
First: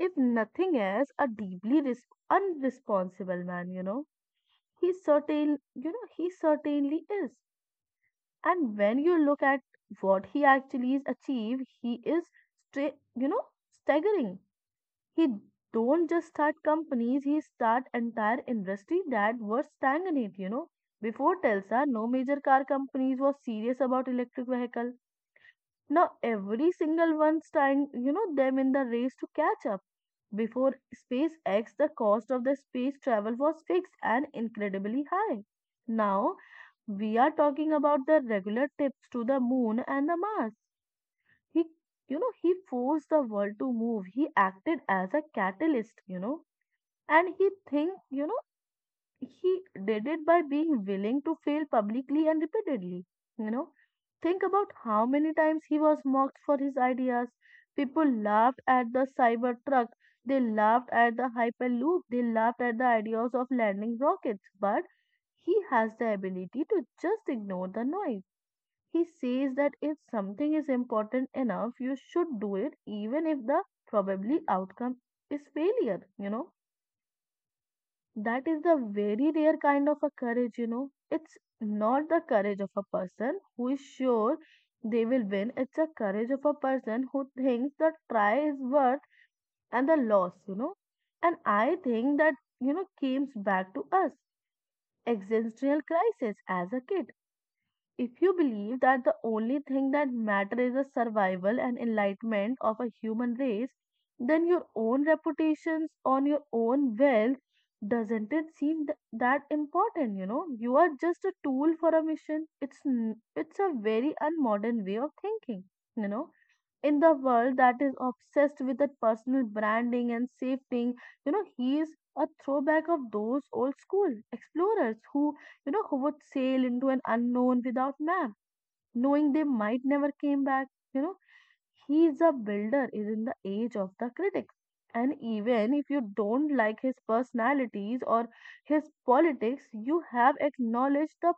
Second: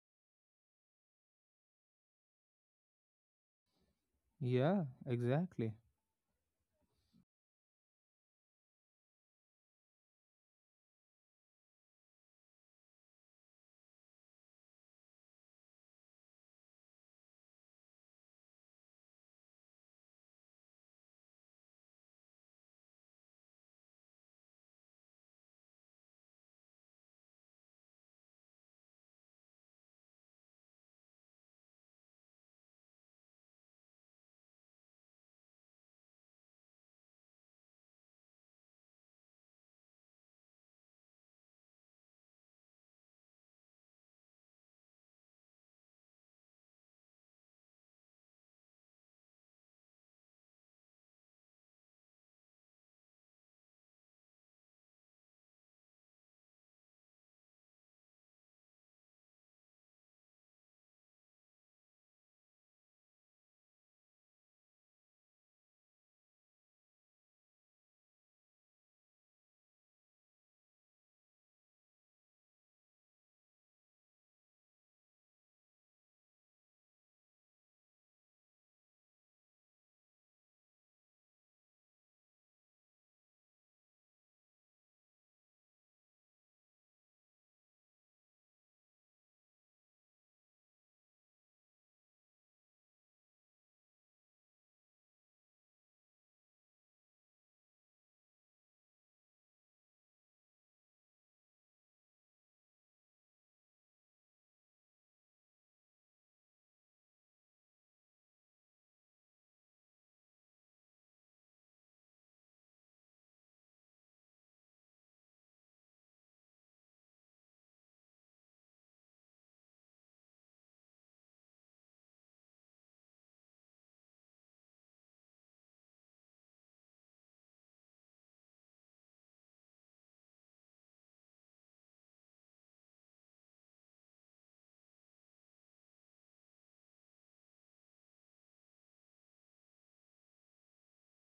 S2: If nothing else, a deeply res- unresponsible man, you know.
S1: Yeah,
S2: He certain,
S1: exactly.
S2: you know, he certainly is. And when you look at what he actually is achieved, he is, stra- you know, staggering. He don't just start companies, he start entire industry that were stagnant, you know. Before Telsa, no major car companies was serious about electric vehicle. Now every single one's tying, you know, them in the race to catch up. Before SpaceX, the cost of the space travel was fixed and incredibly high. Now we are talking about the regular trips to the moon and the Mars. He, you know, he forced the world to move. He acted as a catalyst, you know, and he think, you know, he did it by being willing to fail publicly and repeatedly, you know. Think about how many times he was mocked for his ideas. People laughed at the Cybertruck. They laughed at the Hyperloop. They laughed at the ideas of landing rockets. But he has the ability to just ignore the noise. He says that if something is important enough, you should do it, even if the probably outcome is failure, you know. That is the very rare kind of a courage, you know. It's not the courage of a person who is sure they will win, it's the courage of a person who thinks the try is worth and the loss, you know. And I think that, you know, comes back to us existential crisis as a kid. If you believe that the only thing that matters is the survival and enlightenment of a human race, then your own reputations on your own wealth doesn't it seem th- that important? You know, you are just a tool for a mission. It's n- it's a very unmodern way of thinking. You know in the world that is obsessed with that personal branding and safety, you know he is a throwback of those old school explorers who you know who would sail into an unknown without map knowing they might never came back you know he is a builder is in the age of the critics. And even if you don't like his personalities or his politics, you have acknowledged the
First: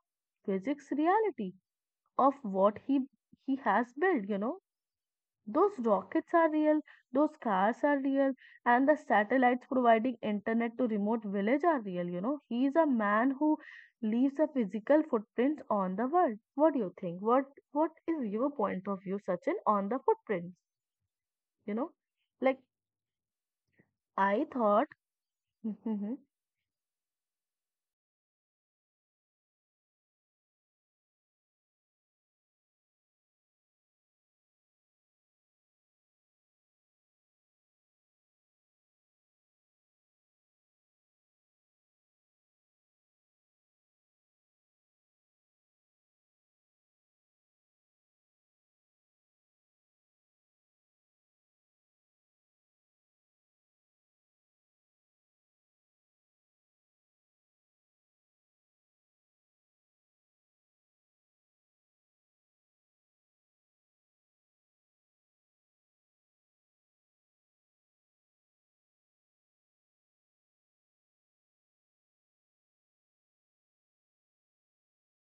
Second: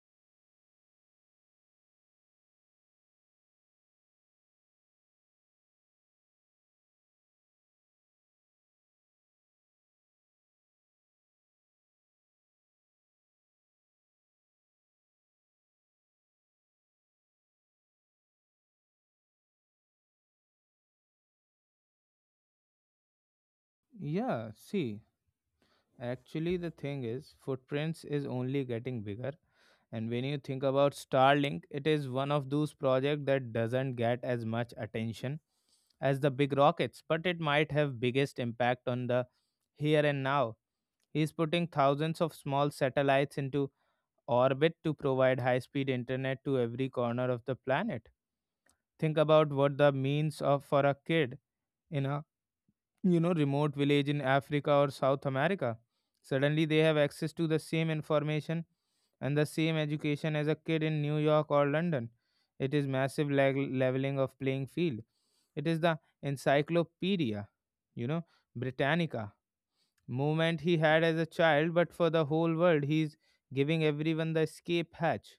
S2: physics reality of what he he has built you know Those rockets are real, those cars are real, and the satellites providing internet to remote village are real, you know. He is a man who leaves a physical footprint on the world. What do you think? What what is your point of view, Sachin, on the footprints? You know? Like, I
S1: Yeah,
S2: thought.
S1: see,
S2: Mm-hmm.
S1: actually, the thing is, footprints is only getting bigger. And when you think about Starlink, it is one of those projects that doesn't get as much attention as the big rockets, but it might have biggest impact on the here and now. He's putting thousands of small satellites into orbit to provide high speed internet to every corner of the planet. Think about what that means of, for a kid in a, you know, remote village in Africa or South America. Suddenly they have access to the same information and the same education as a kid in New York or London. It is massive leg- leveling of playing field. It is the encyclopedia, you know, Britannica moment he had as a child, but for the whole world, he's giving everyone the escape hatch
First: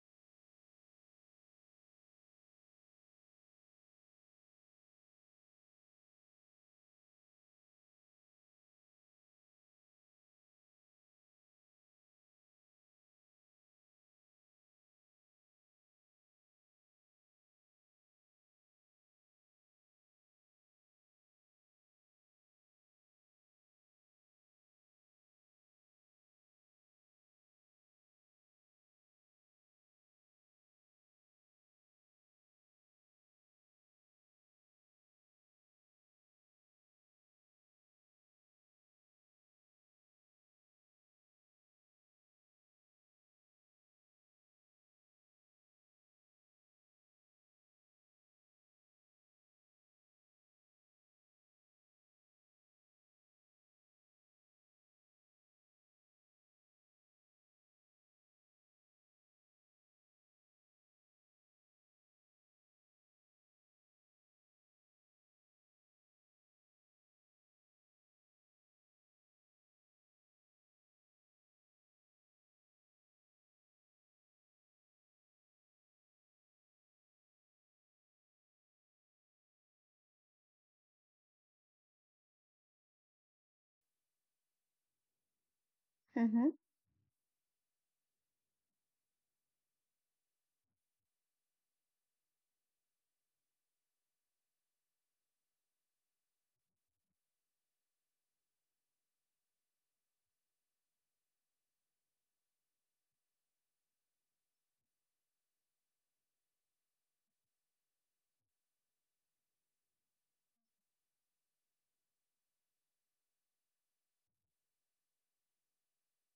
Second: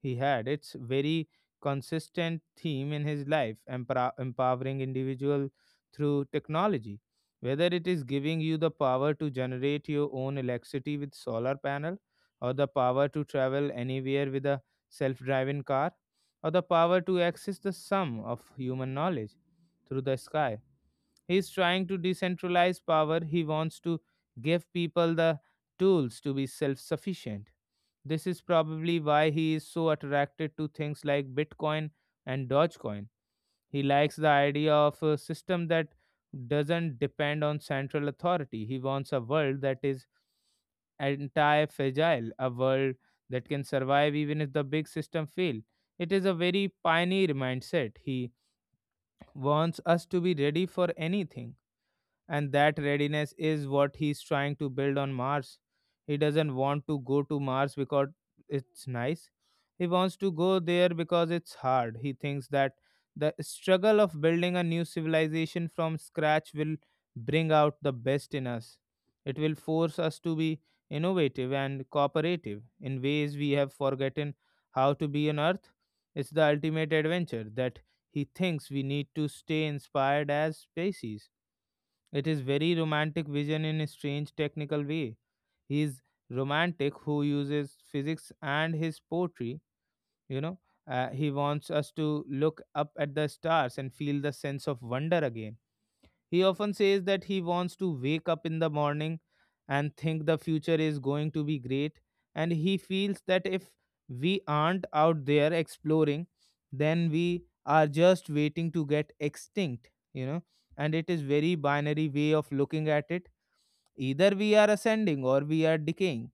S1: he had. It's very consistent theme in his life, empower- empowering individual through technology. Whether it is giving you the power to generate your own electricity with solar panel, or the power to travel anywhere with a self-driving car, or the power to access the sum of human knowledge through the sky. He's trying to decentralize power. He wants to give people the tools to be self sufficient. This is probably why he is so attracted to things like Bitcoin and Dogecoin. He likes the idea of a system that doesn't depend on central authority. He wants a world that is anti fragile, a world that can survive even if the big system fail. It is a very pioneer mindset. He wants us to be ready for anything, and that readiness is what he's trying to build on Mars. He doesn't want to go to Mars because it's nice. He wants to go there because it's hard. He thinks that the struggle of building a new civilization from scratch will bring out the best in us. It will force us to be innovative and cooperative in ways we have forgotten how to be on Earth. It's the ultimate adventure that he thinks we need to stay inspired as species. It is very romantic vision in a strange technical way. He is
S2: Mm-hmm.
S1: romantic who uses physics and his poetry, you know. Uh, he wants us to look up at the stars and feel the sense of wonder again. He often says that he wants to wake up in the morning and think the future is going to be great. And he feels that if we aren't out there exploring, then we are just waiting to get extinct, you know. And it is very binary way of looking at it. Either we are ascending or we are decaying.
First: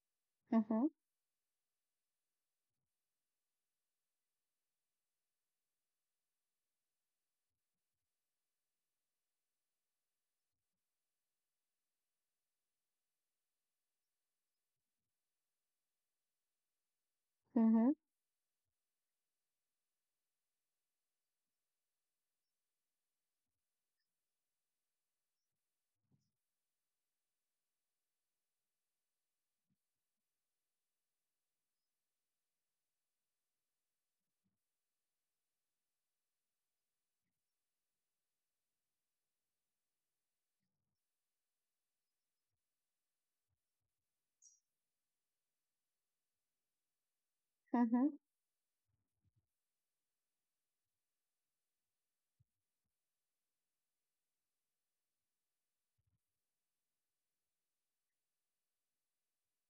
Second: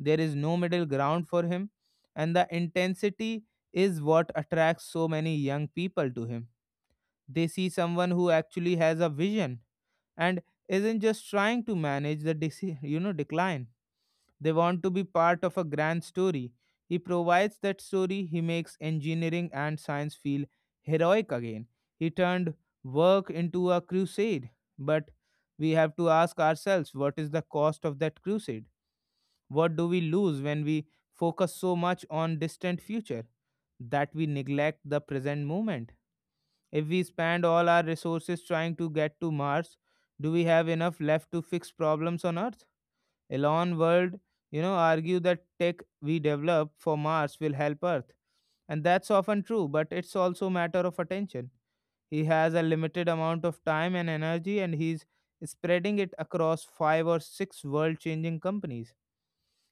S1: There is no
S2: Mm-hmm.
S1: middle ground for him. And the intensity is what attracts so many young people to him. They see someone who actually has a vision and isn't just trying to manage the deci- you know decline. They want to be part of a grand story. He provides that
S2: Mm-hmm.
S1: story. He makes engineering and science feel heroic again. He turned work into a crusade, but we have to ask ourselves, what is the cost of that crusade? What do we lose when we focus so much on distant future that we neglect the present moment? If we spend all our resources trying to get to Mars, do we have enough left to fix problems on Earth? Elon World, you know, argue that tech we develop for Mars will help
S2: Mm-hmm.
S1: Earth. And that's often true, but it's also matter of attention. He has a limited amount of time and energy and he's spreading it across five or six world changing companies.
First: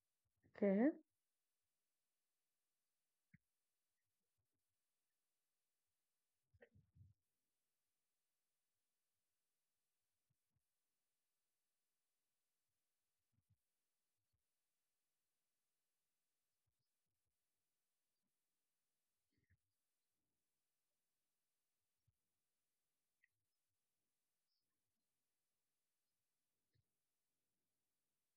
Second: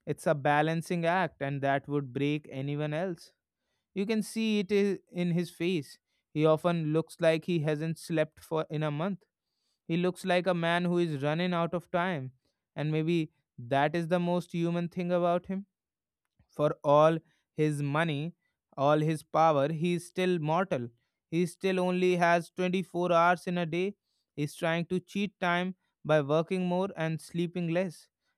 S1: It's a
S2: Okay.
S1: balancing act and that would break anyone else. You can see it i- in his face. He often looks like he hasn't slept for in a month. He looks like a man who is running out of time. And maybe that is the most human thing about him. For all his money, all his power, he is still mortal. He still only has twenty-four hours in a day. He's trying to cheat time by working more and sleeping less,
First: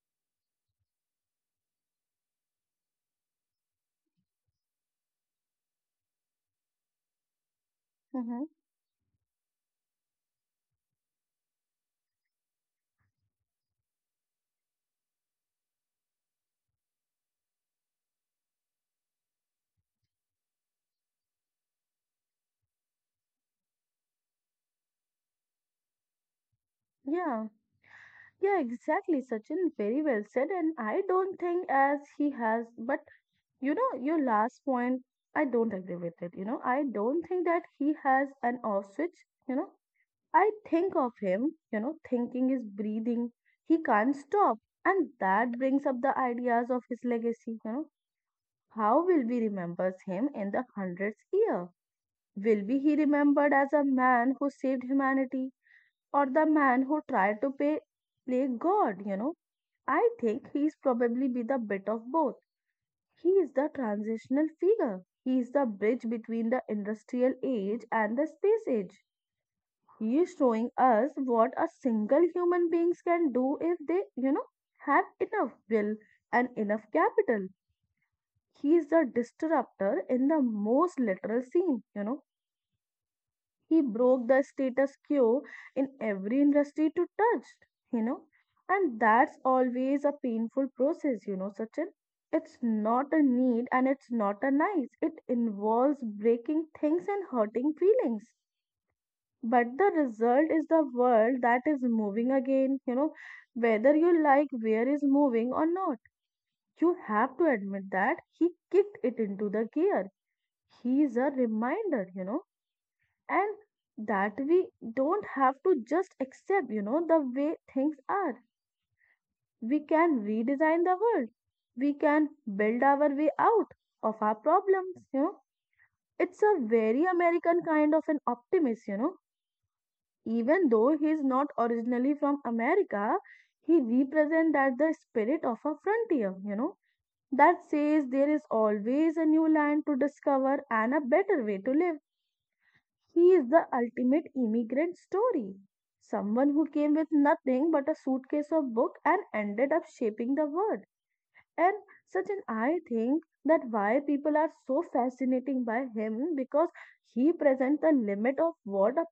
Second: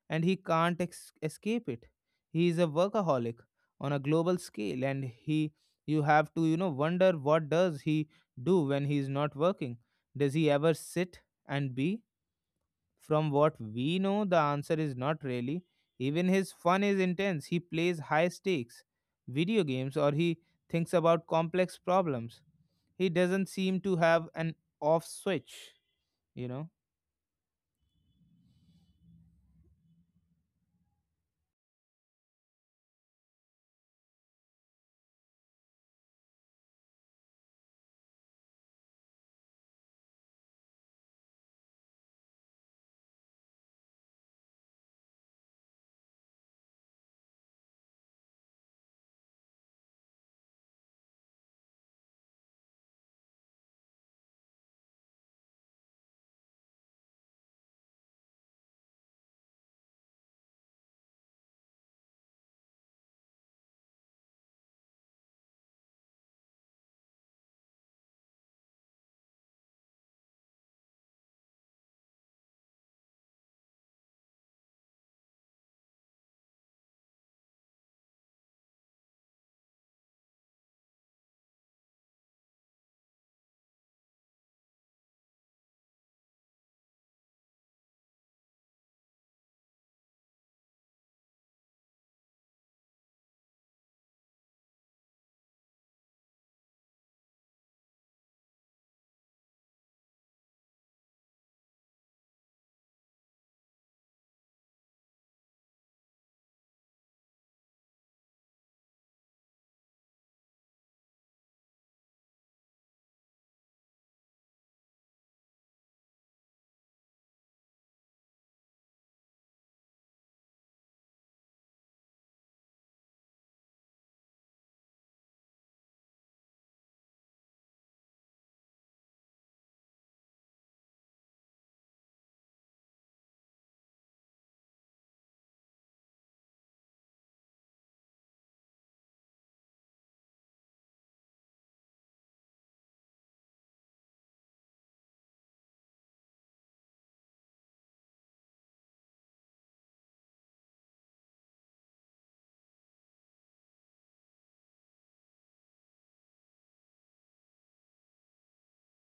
S1: and he can't ex- escape it. He is a workaholic on a global scale, and he, you have to you know wonder, what does he
S2: Mm-hmm.
S1: do when he is not working? Does he ever sit and be? From what we know, the answer is not really. Even his fun is intense. He plays high stakes video games or he thinks about complex problems. He doesn't seem to have an off switch, you know?
S2: Yeah, yeah, exactly. Sachin very well said, and I don't think as he has, but You know, your last point, I don't agree with it. You know, I don't think that he has an off switch. You know, I think of him, you know, thinking is breathing. He can't stop. And that brings up the ideas of his legacy. You know, how will we remember him in the hundredth year? Will be he remembered as a man who saved humanity or the man who tried to pay, play God? You know, I think he's probably be the bit of both. He is the transitional figure. He is the bridge between the industrial age and the space age. He is showing us what a single human beings can do if they, you know, have enough will and enough capital. He is the disruptor in the most literal scene, you know he broke the status quo in every industry to touch, you know. And that's always a painful process, you know, Sachin. It's not a need and it's not a nice. It involves breaking things and hurting feelings. But the result is the world that is moving again, you know, whether you like where is moving or not. You have to admit that he kicked it into the gear. He's a reminder, you know and that we don't have to just accept you know the way things are. We can redesign the world. We can build our way out of our problems you know It's a very American kind of an optimist you know even though he's not originally from America. He represents that the spirit of a frontier you know that says there is always a new land to discover and a better way to live. He is the ultimate immigrant story. Someone who came with nothing but a suitcase of book and ended up shaping the world. And such an, I think that why people are so fascinating by him because he presents the limit of what a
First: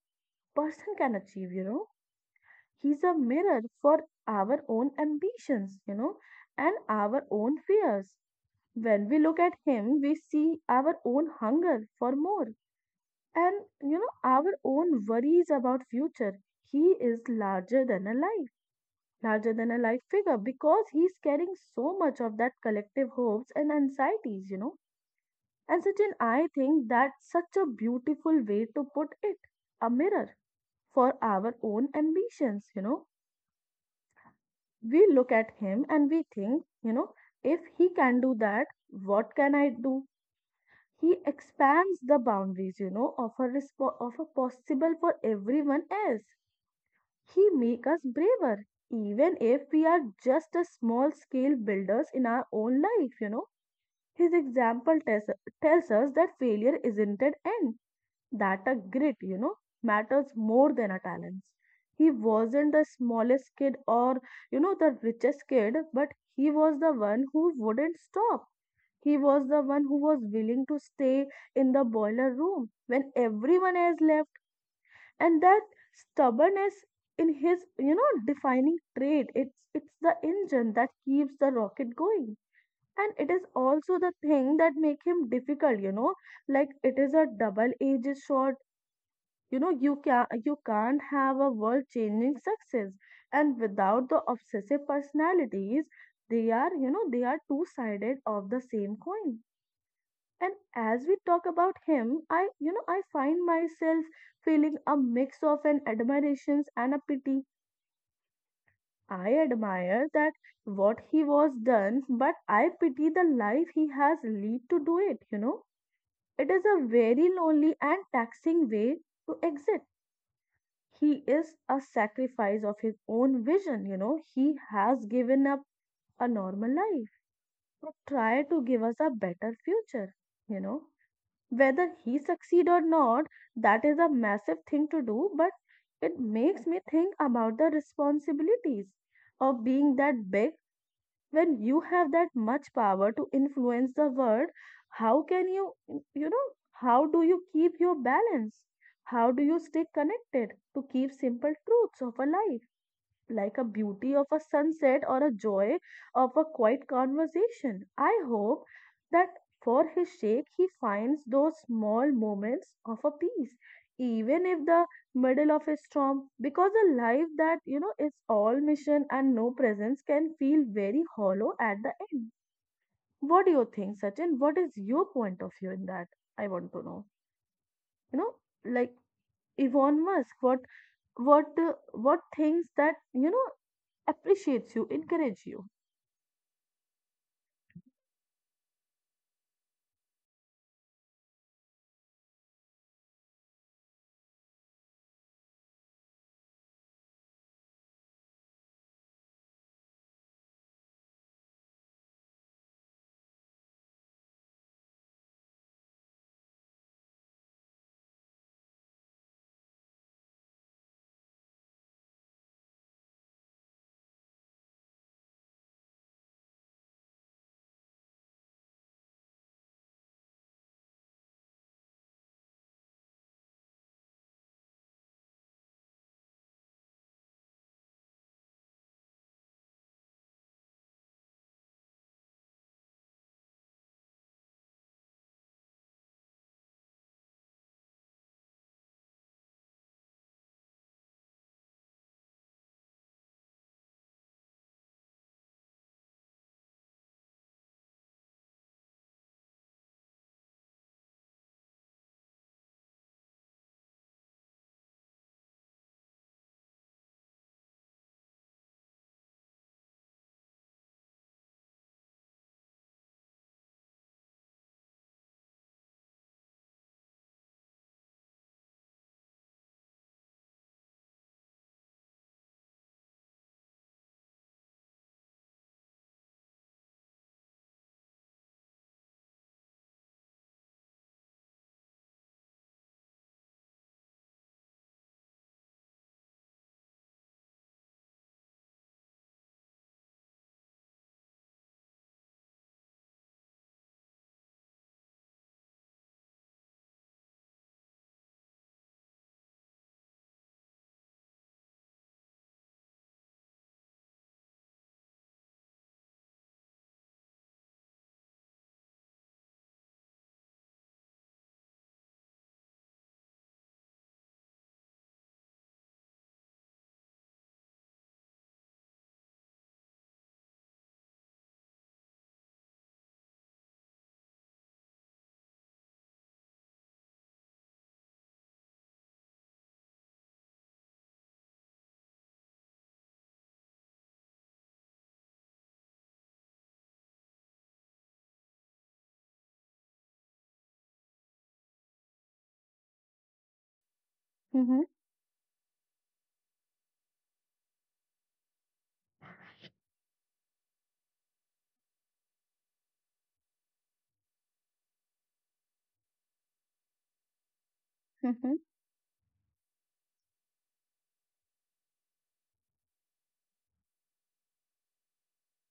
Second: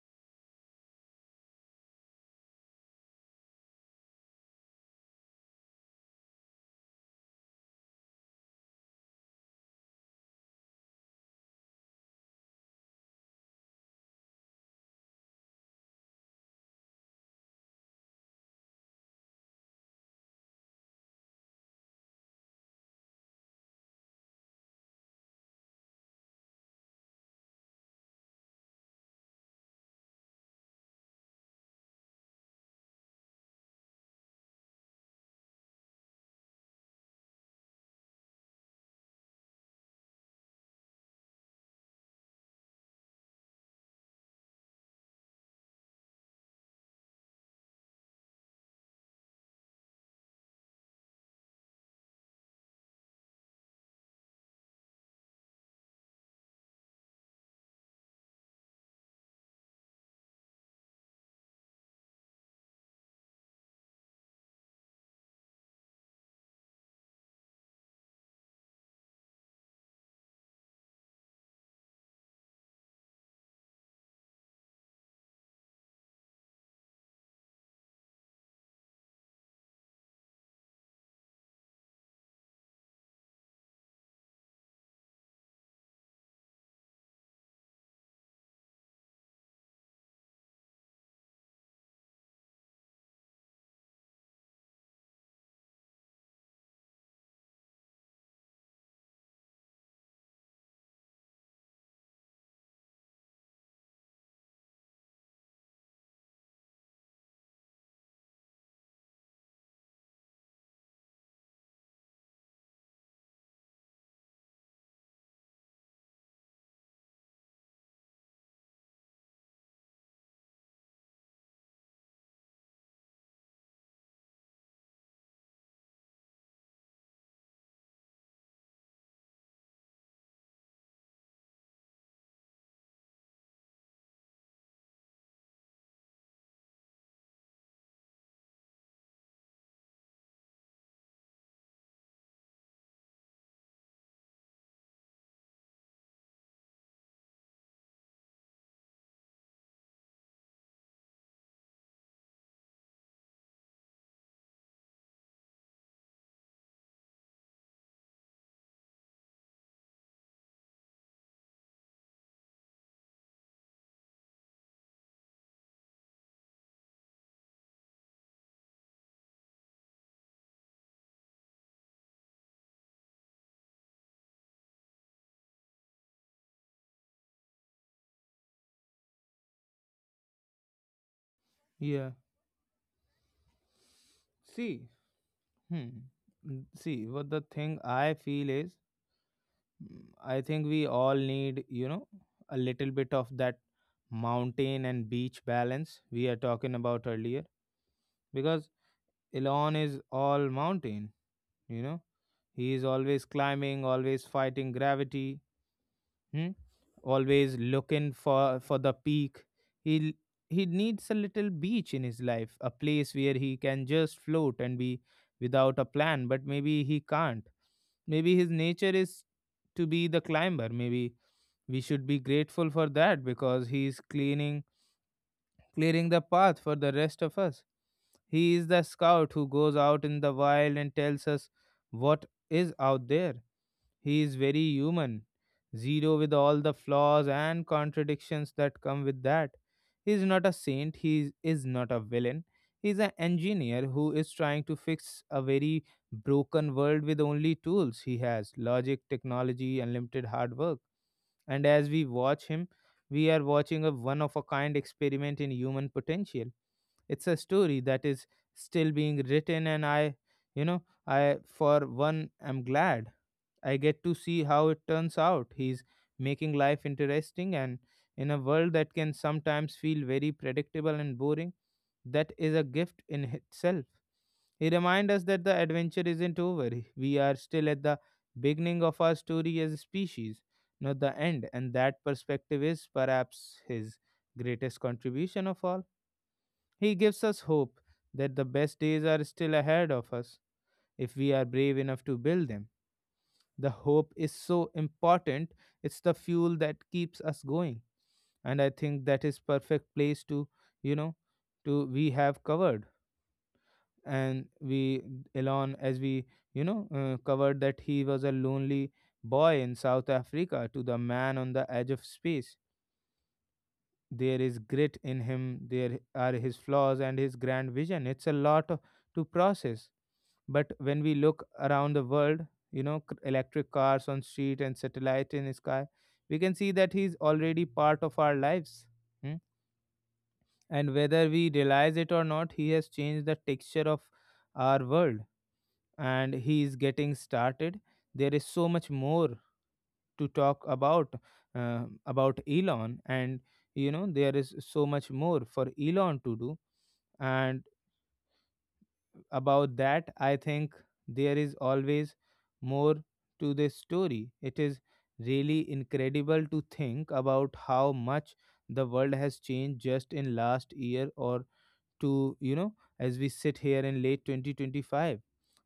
S2: person can achieve, you know. He's a mirror for our own ambitions, you know, and our own fears. When we look at him, we see our own hunger for more and you know our own worries about future. He is larger than a life larger than a life figure because he's carrying so much of that collective hopes and anxieties you know And such. Sachin, I think that's such a beautiful way to put it, a mirror for our own ambitions. You know, we look at him and we think, you know, if he can do that, what can I do? He expands the boundaries, you know, of a, resp- of a possible for everyone else. He make us braver, even if we are just a small scale builders in our own life, you know. His example tells, tells us that failure isn't an end, that a grit, you know, matters more than a talents. He wasn't the smallest kid or, you know, the richest kid, but he was the one who wouldn't stop. He was the one who was willing to stay in the boiler room when everyone else left. And that stubbornness in his you know defining trait it's it's the engine that keeps the rocket going. And it is also the thing that make him difficult you know like it is a double edged sword you know you can you can't have a world changing success and without the obsessive personalities. They are you know they are two sided of the same coin. And as we talk about him I you know I find myself feeling a mix of an admirations and a pity. I admire that what he was done, but I pity the life he has lead to do it you know It is a very lonely and taxing way to exit. He is a sacrifice of his own vision you know he has given up a normal life to try to give us a better future you know Whether he succeed or not, that is a massive thing to do, but it makes me think about the responsibilities of being that big when you have that much power to influence the world. How can you, you know, how do you keep your balance? How do you stay connected to keep simple truths of a life, like a beauty of a sunset or a joy of a quiet conversation. I hope that for his sake he finds those small moments of a peace, even if the middle of a storm, because a life that you know is all mission and no presence can feel very hollow at the end. What do you think, Sachin? What is your point of view in that? I want to know. You know, like Elon Musk, what what uh,
S1: Yeah.
S2: what things that you know appreciates you,
S1: See,
S2: encourages you.
S1: hmm. n- See, what the thing I feel is, mm, I think we all need, you know, a little bit of that mountain and beach balance we are talking about earlier because Elon is all mountain, you know? He is always climbing, always fighting gravity, hmm? Always looking for for the peak. He he needs a little beach in his life, a place where he can just float and be without a plan. But maybe he can't. Maybe his nature is to be the climber. Maybe we should be grateful for that because he is cleaning clearing the path for the rest of us. He is the scout who goes out in the wild and tells us what is out there. He is very human, zero with all the flaws and contradictions that come with that. He is not a saint, he is is not a villain. He is an engineer who is trying to fix a very broken world with only tools he has logic, technology, and limited hard work. And as we watch him, we are watching a one of a kind experiment in human potential. It's a story that is still being written, and I, you know I, for one, am glad I get to see how it turns out. He's making life interesting and in a world that can sometimes feel very predictable and boring, that is a gift in itself. He reminds us that the adventure isn't over. We are still at the beginning of our story as a species, not the end. And that perspective is perhaps his greatest contribution of all. He gives us hope that the best days are still ahead of us if we are brave enough to build them. The hope is so important, it's the fuel that keeps us going. And I think that is perfect place to, you know, to we have covered. And we, Elon, as we, you know, uh, covered that he was a lonely boy in South Africa to the man on the edge of space. There is grit in him, there are his flaws and his grand vision. It's a lot of, to process. But when we look around the world, you know, c- electric cars on street and satellite in sky, we can see that he's already part of our lives. Hmm? And whether we realize it or not, he has changed the texture of our world, and he is getting started. There is so much more to talk about uh, about Elon, and you know there is
S2: Mm-hmm.
S1: so much more for Elon to do. And about that, I think there is always more to this story. It is really incredible to think about how much
S2: Mm-hmm.
S1: the world has changed just in last year or two, you know, as we sit here in late twenty twenty-five.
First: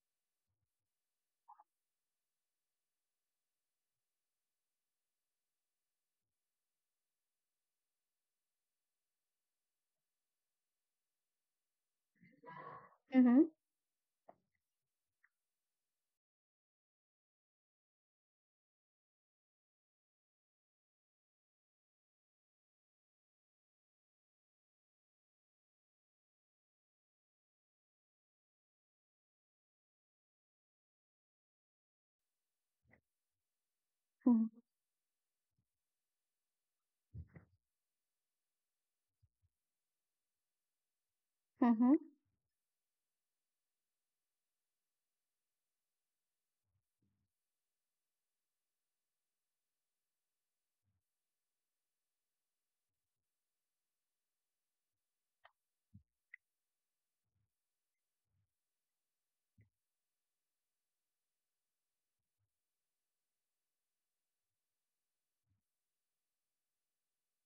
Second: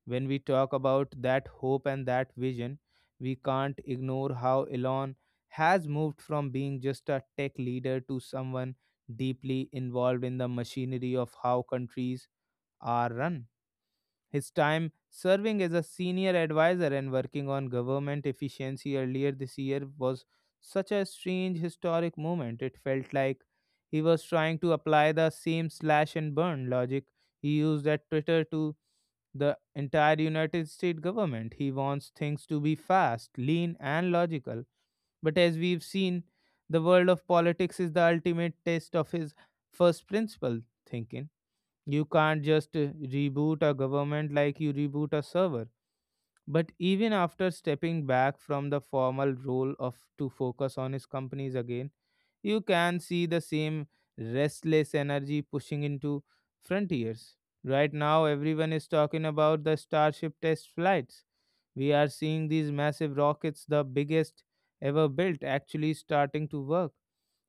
S1: When we talk about that hope and that vision, we can't ignore how Elon has moved from being just a tech leader to someone deeply involved in the machinery of how countries are
S2: Mm-hmm.
S1: run. His time serving as a senior advisor and working on government efficiency earlier this year was such a strange historic moment. It felt like he was trying to apply the same slash and burn logic he used at Twitter to the entire United States government. He wants things to be fast, lean, and
S2: Mm-hmm.
S1: logical. But as we've seen, the world of politics is the ultimate test of his first principle thinking.
S2: Mm-hmm.
S1: You can't just uh, reboot a government like you reboot a server. But even after stepping back from the formal role of to focus on his companies again, you can see the same restless energy pushing into frontiers. Right now, everyone is talking about the Starship test flights. We are seeing these massive rockets, the biggest ever built, actually starting to work.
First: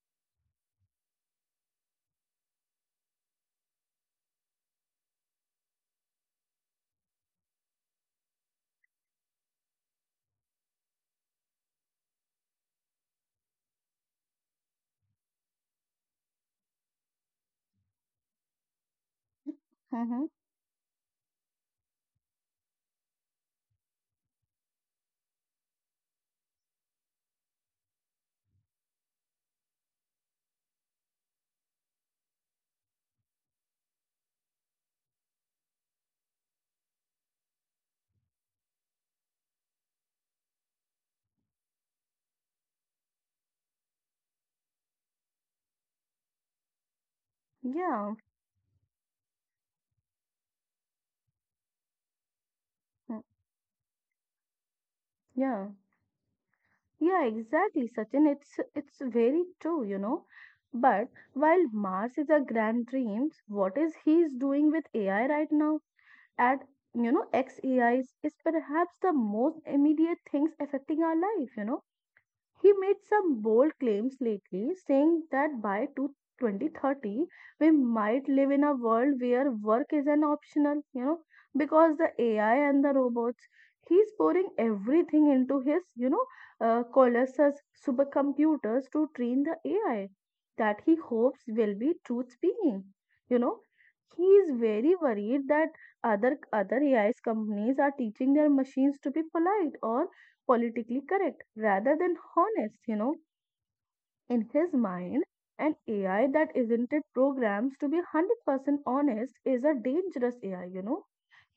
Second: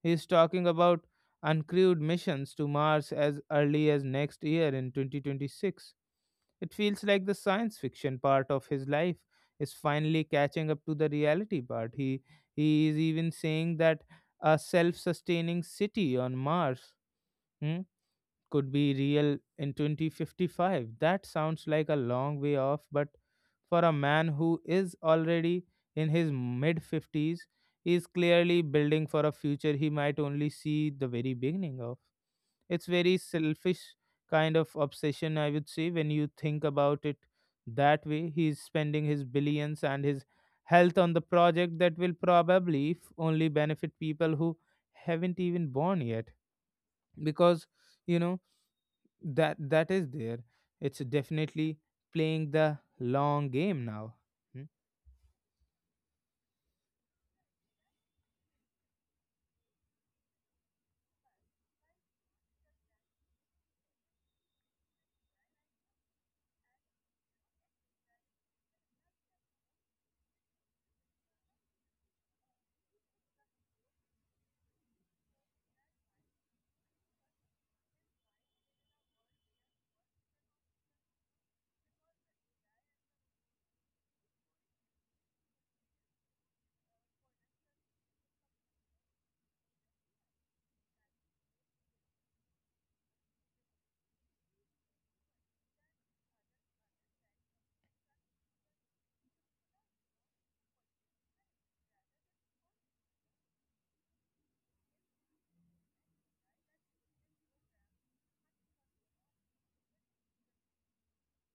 S1: He is talking about uncrewed missions to Mars as early as next year in twenty twenty-six. It feels like the science fiction part of his life is finally catching up to the reality part. He he is even saying that a self-sustaining city on Mars. Hmm? Could be real in
S2: Mm-hmm.
S1: twenty fifty-five. That sounds like a long way off, but for a man who is already in his mid fifties, is clearly building for a future he might only see the very beginning of. It's very selfish kind of obsession, I would say, when you think about it that way. He's spending his billions and his health on the project that will probably f- only benefit people who haven't even born yet because
S2: Yeah.
S1: you know that that is there, it's definitely playing the
S2: Mm.
S1: long game now. Hmm?
S2: Yeah. Yeah, exactly, Sachin. It's it's very true, you know. But while Mars is a grand dreams, what is he's doing with A I right now? At you know, X A I is is perhaps the most immediate things affecting our life, you know. He made some bold claims lately, saying that by two- twenty thirty, we might live in a world where work is an optional, you know, because the A I and the robots. He's pouring everything into his, you know, uh, Colossus supercomputers to train the A I that he hopes will be truth speaking. You know, he is very worried that other other A I's companies are teaching their machines to be polite or politically correct rather than honest, you know, in his mind. An A I that isn't it programs to be one hundred percent honest is a dangerous A I, you know.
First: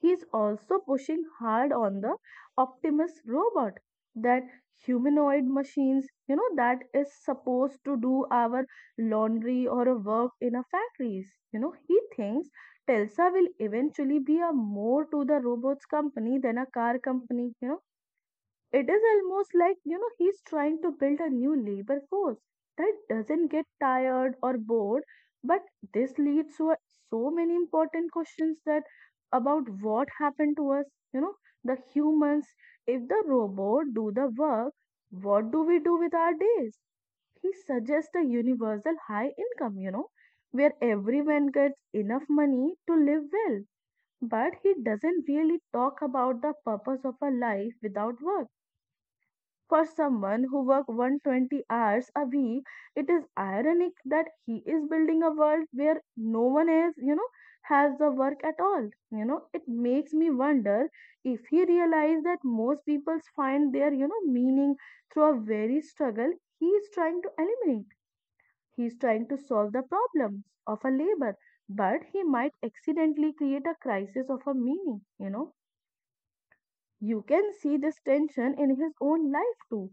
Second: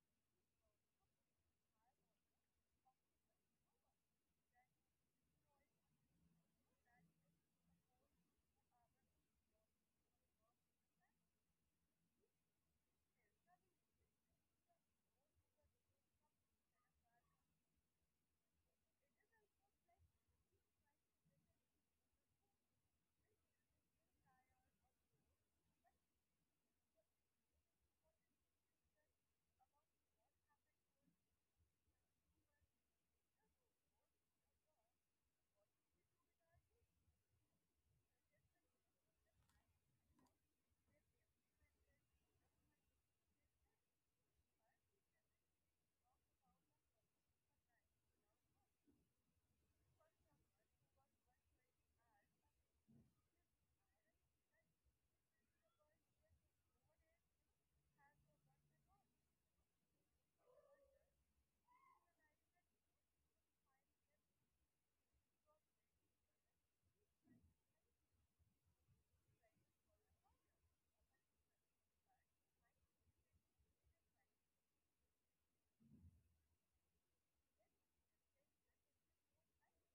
S2: He's also pushing hard on the Optimus robot, that humanoid machines, you know, that is supposed to do our laundry or a work in a factories. You know, he thinks Telsa will eventually be a more to the robots company than a car company. You know, it is almost like, you know, he's trying to build a new labor force that doesn't get tired or bored. But this leads to a- so many important questions that about what happened to us, you know, the humans. If the robot do the work, what do we do with our days? He suggests a universal high income, you know, where everyone gets enough money to live well. But he doesn't really talk about the purpose of a life without work for someone who worked one hundred twenty hours a week. It is ironic that he is building a world where no one else, you know, has the work at all. You know, it makes me wonder if he realized that most people find their, you know, meaning through a very struggle he is trying to eliminate. He is trying to solve the problems of a labor, but he might accidentally create a crisis of a meaning, you know. You can see this tension in his own life too.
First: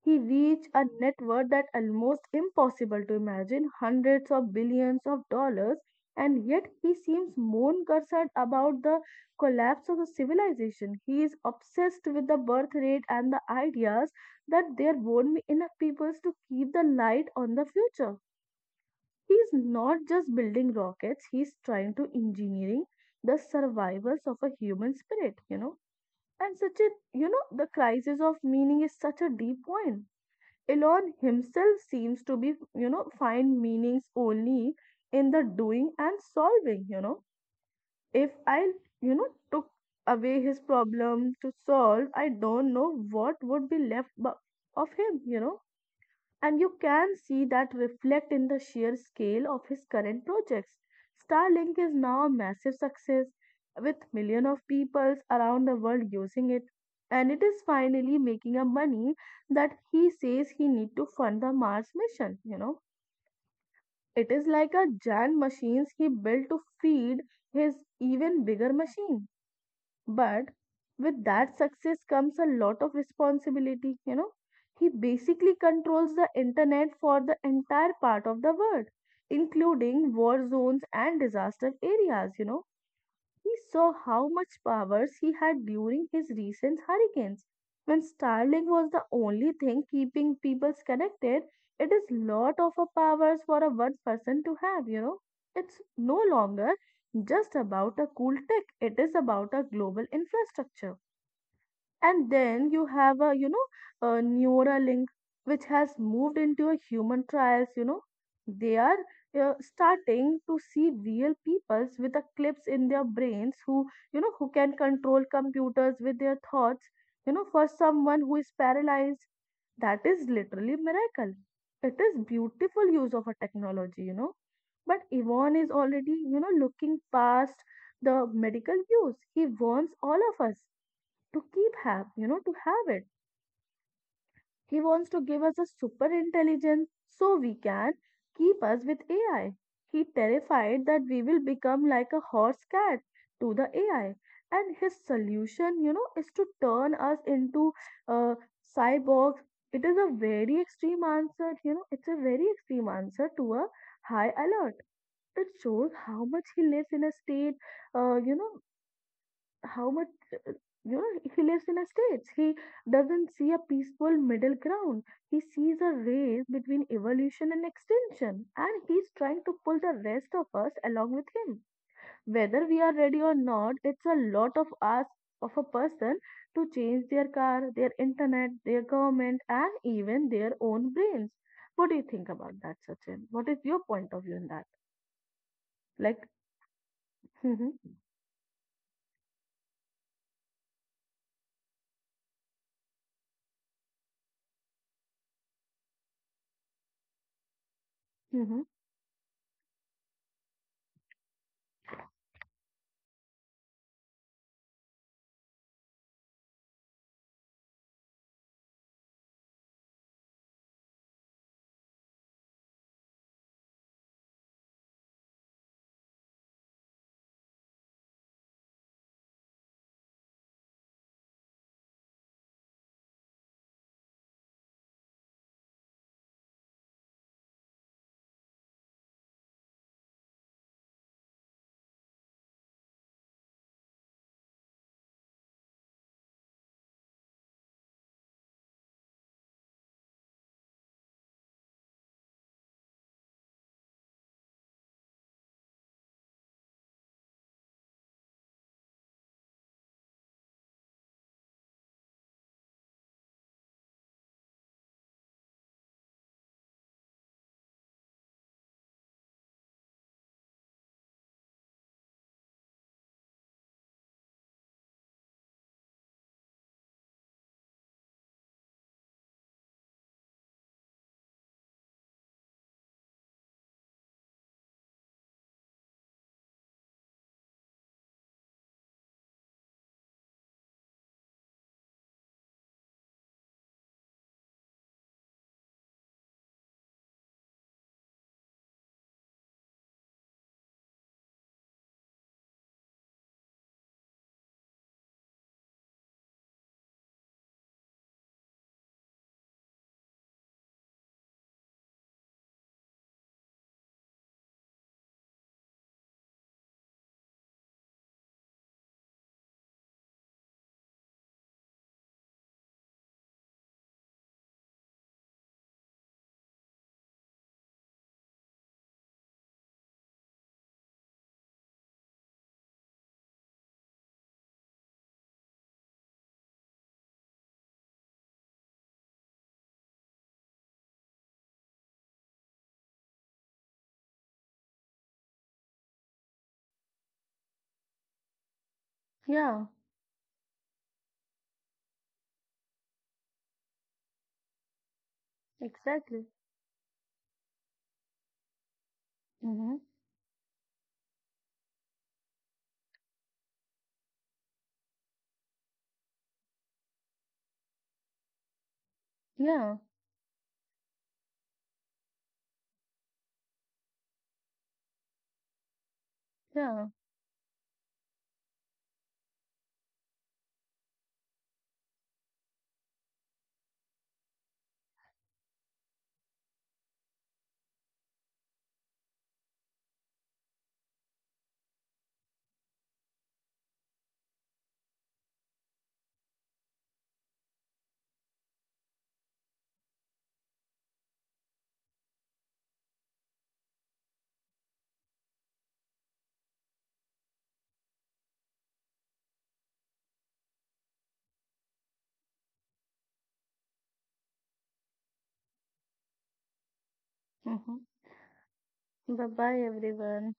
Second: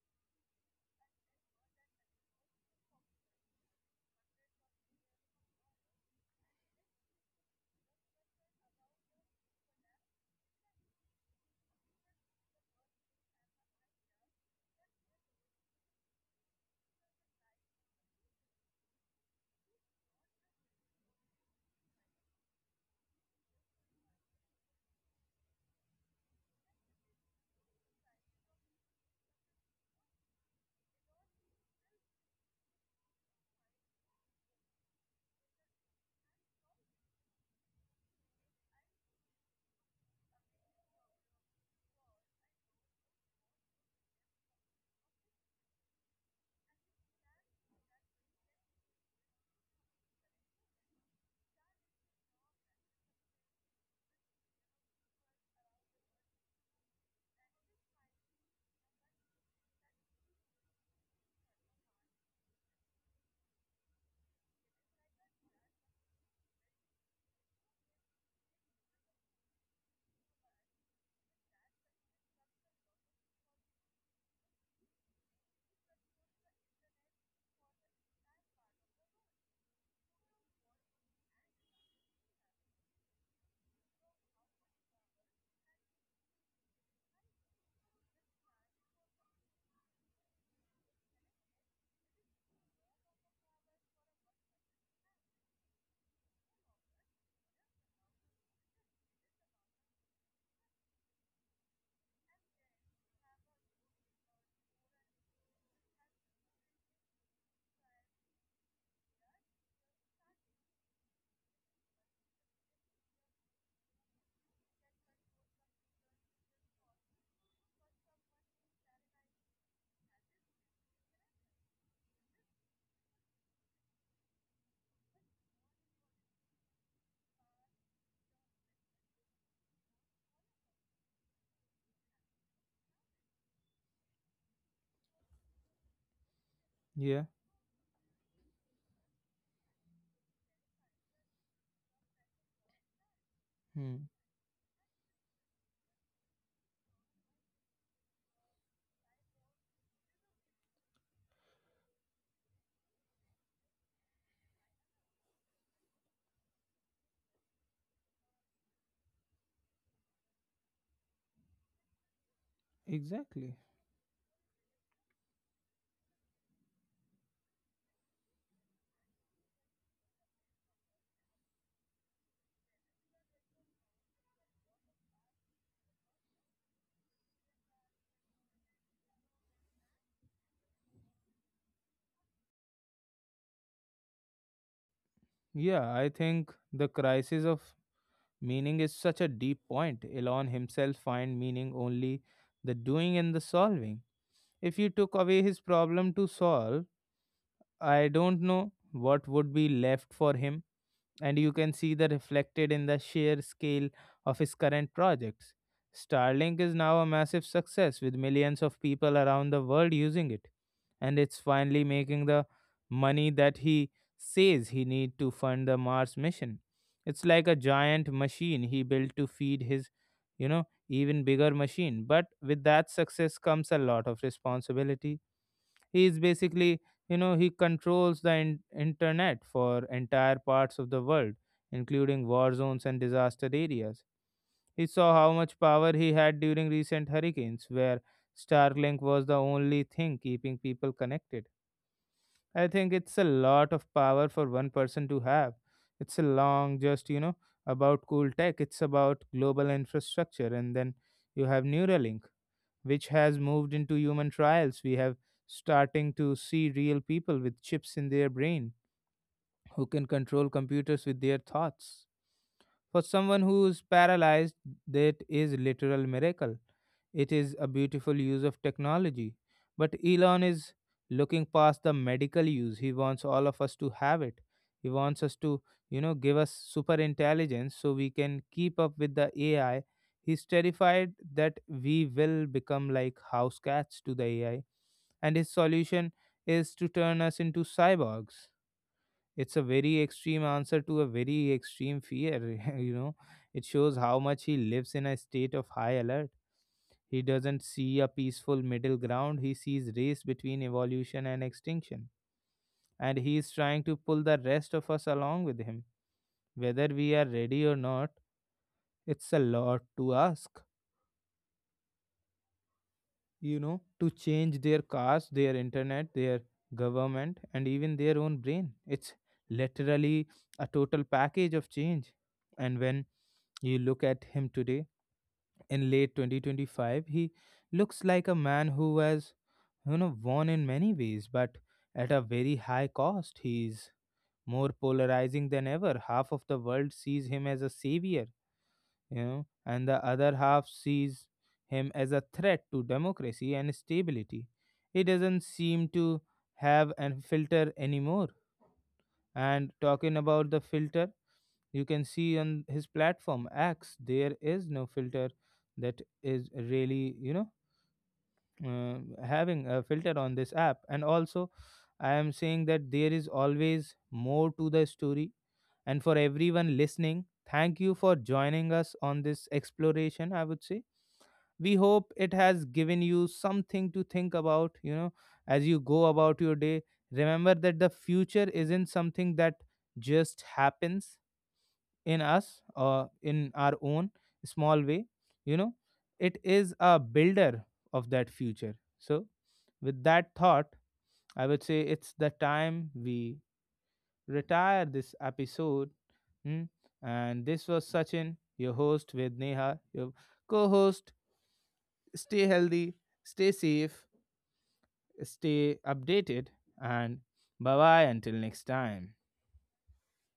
S2: He reached a net worth that almost impossible to imagine hundreds of billions of dollars, and yet he seems more concerned about the collapse of the civilization. He is obsessed with the birth rate and the ideas that there won't be enough peoples to keep the light on the future. He is not just building rockets, he is trying to engineering the survivals of a human spirit, you know. And such a, you know, the crisis of meaning is such a deep point. Elon himself seems to be, you know, find meanings only in the doing and solving, you know. If I, you know, took away his problem to solve, I don't know what would be left bu- of him, you know. And you can see that reflect in the sheer scale of his current projects. Starlink is now a massive success with millions of people around the world using it. And it is finally making a money that he says he need to fund the Mars mission, you know. It is like a giant machines he built to feed his even bigger machine. But with that success comes a lot of responsibility, you know. He basically controls the internet for the entire part of the world, including war zones and disaster areas, you know. He saw how much powers he had during his recent hurricanes. When Starlink was the only thing keeping people connected, it is lot of a powers for a one person to have, you know. It's no longer just about a cool tech, it is about a global infrastructure. And then you have a you know a neuralink which has moved into a human trials you know They are uh, starting to see real peoples with a clips in their brains who you know who can control computers with their thoughts you know for someone who is paralyzed, that is literally miracle. It is beautiful use of a technology you know but yvonne is already you know looking past the medical use. He warns all of us to keep have you know to have it. He wants to give us a super intelligence
S1: Yeah.
S2: so we can keep us with A I. He terrified that we will become like a horse cat to the
S1: Hmm.
S2: A I. And his solution you know is to turn us into uh, cyborgs. It is a very extreme answer you know it's a very extreme answer to a high alert. It shows how much he lives in a state, uh, you know how much, uh, you know he lives in a states. He doesn't see a
S1: Exactly.
S2: peaceful middle ground. He sees a race between evolution and extinction, and he's trying to pull the rest of us along with him whether we are ready or not. It's a lot of us of a person to change their car, their internet, their government, and even their own brains. What do you think about that, Sachin? What is your point of view in that?
S1: Yeah, I
S2: Like,
S1: think the crisis of
S2: mm-hmm,
S1: meaning is such a deep point. Elon himself find meaning only the doing and the solving. If you took away his problem to solve, I don't know
S2: mm-hmm,
S1: what would be left for him. And you can see the reflected in the sheer scale of his current projects. Starlink is now a massive success with millions of people around the world using it, and it's finally making the money that he says he needs to fund the Mars mission. It's like a giant machine he built to feed his, you know, even bigger machine. But with that success comes a lot of responsibility. He's basically, you know, he controls the in- internet for entire parts of the world, including war zones and disaster areas. He saw how much power he had during recent hurricanes, where Starlink was the only thing keeping people connected. I think it's a lot of power for one person to have. It's a long, just, you know, about cool tech. It's about global infrastructure. And then you have Neuralink, which has moved into human trials. We have starting to see real people with chips in their brain who can control computers with their thoughts. For someone who is paralyzed, that is literal miracle. It is a beautiful use of technology. But Elon is looking past the medical use. He wants all of us to have it. He wants us to, you know, give us super intelligence so we can keep up with the A I. He's terrified that we will become like house cats to the A I. And his solution is to turn us into cyborgs. It's a very extreme answer to a very extreme fear. You know, it shows how much he lives in a state of high alert. He doesn't see a peaceful middle ground. He sees race between evolution and extinction. And he is trying to pull the rest of us along with him. Whether we are ready or not, it's a lot to ask, you know, to change their cars, their internet, their government, and even their own brain. It's literally a total package of change. And when you look at him today in late twenty twenty-five, he looks like a man who has, you know, won in many ways, but at a very high cost. He's more polarizing than ever. Half of the world sees him as a savior, you know,
S2: yeah,
S1: and the other half sees him as a threat to democracy and stability. He doesn't seem to
S2: exactly.
S1: have a filter anymore. And
S2: Mm-hmm.
S1: talking about the filter, you can see on his platform X, there is no filter that is really, you know, uh, having
S2: Yeah.
S1: a filter on this app. And also, I am saying that there is always more to the story. And for everyone
S2: Yeah.
S1: listening, thank you for joining us on this exploration, I would say. We hope it has given you something to think about, you know, as you go about your day. Remember that the future isn't something that just happens, in us or in our own small way, you know, it is a builder of that future. So with that thought, I would say it's the time we retire this episode. Hmm? And this was Sachin, your host, with Neha, your co-host. Stay healthy, stay safe, stay updated, and
S2: Hmm.
S1: bye bye until next time.
S2: Bye bye, everyone.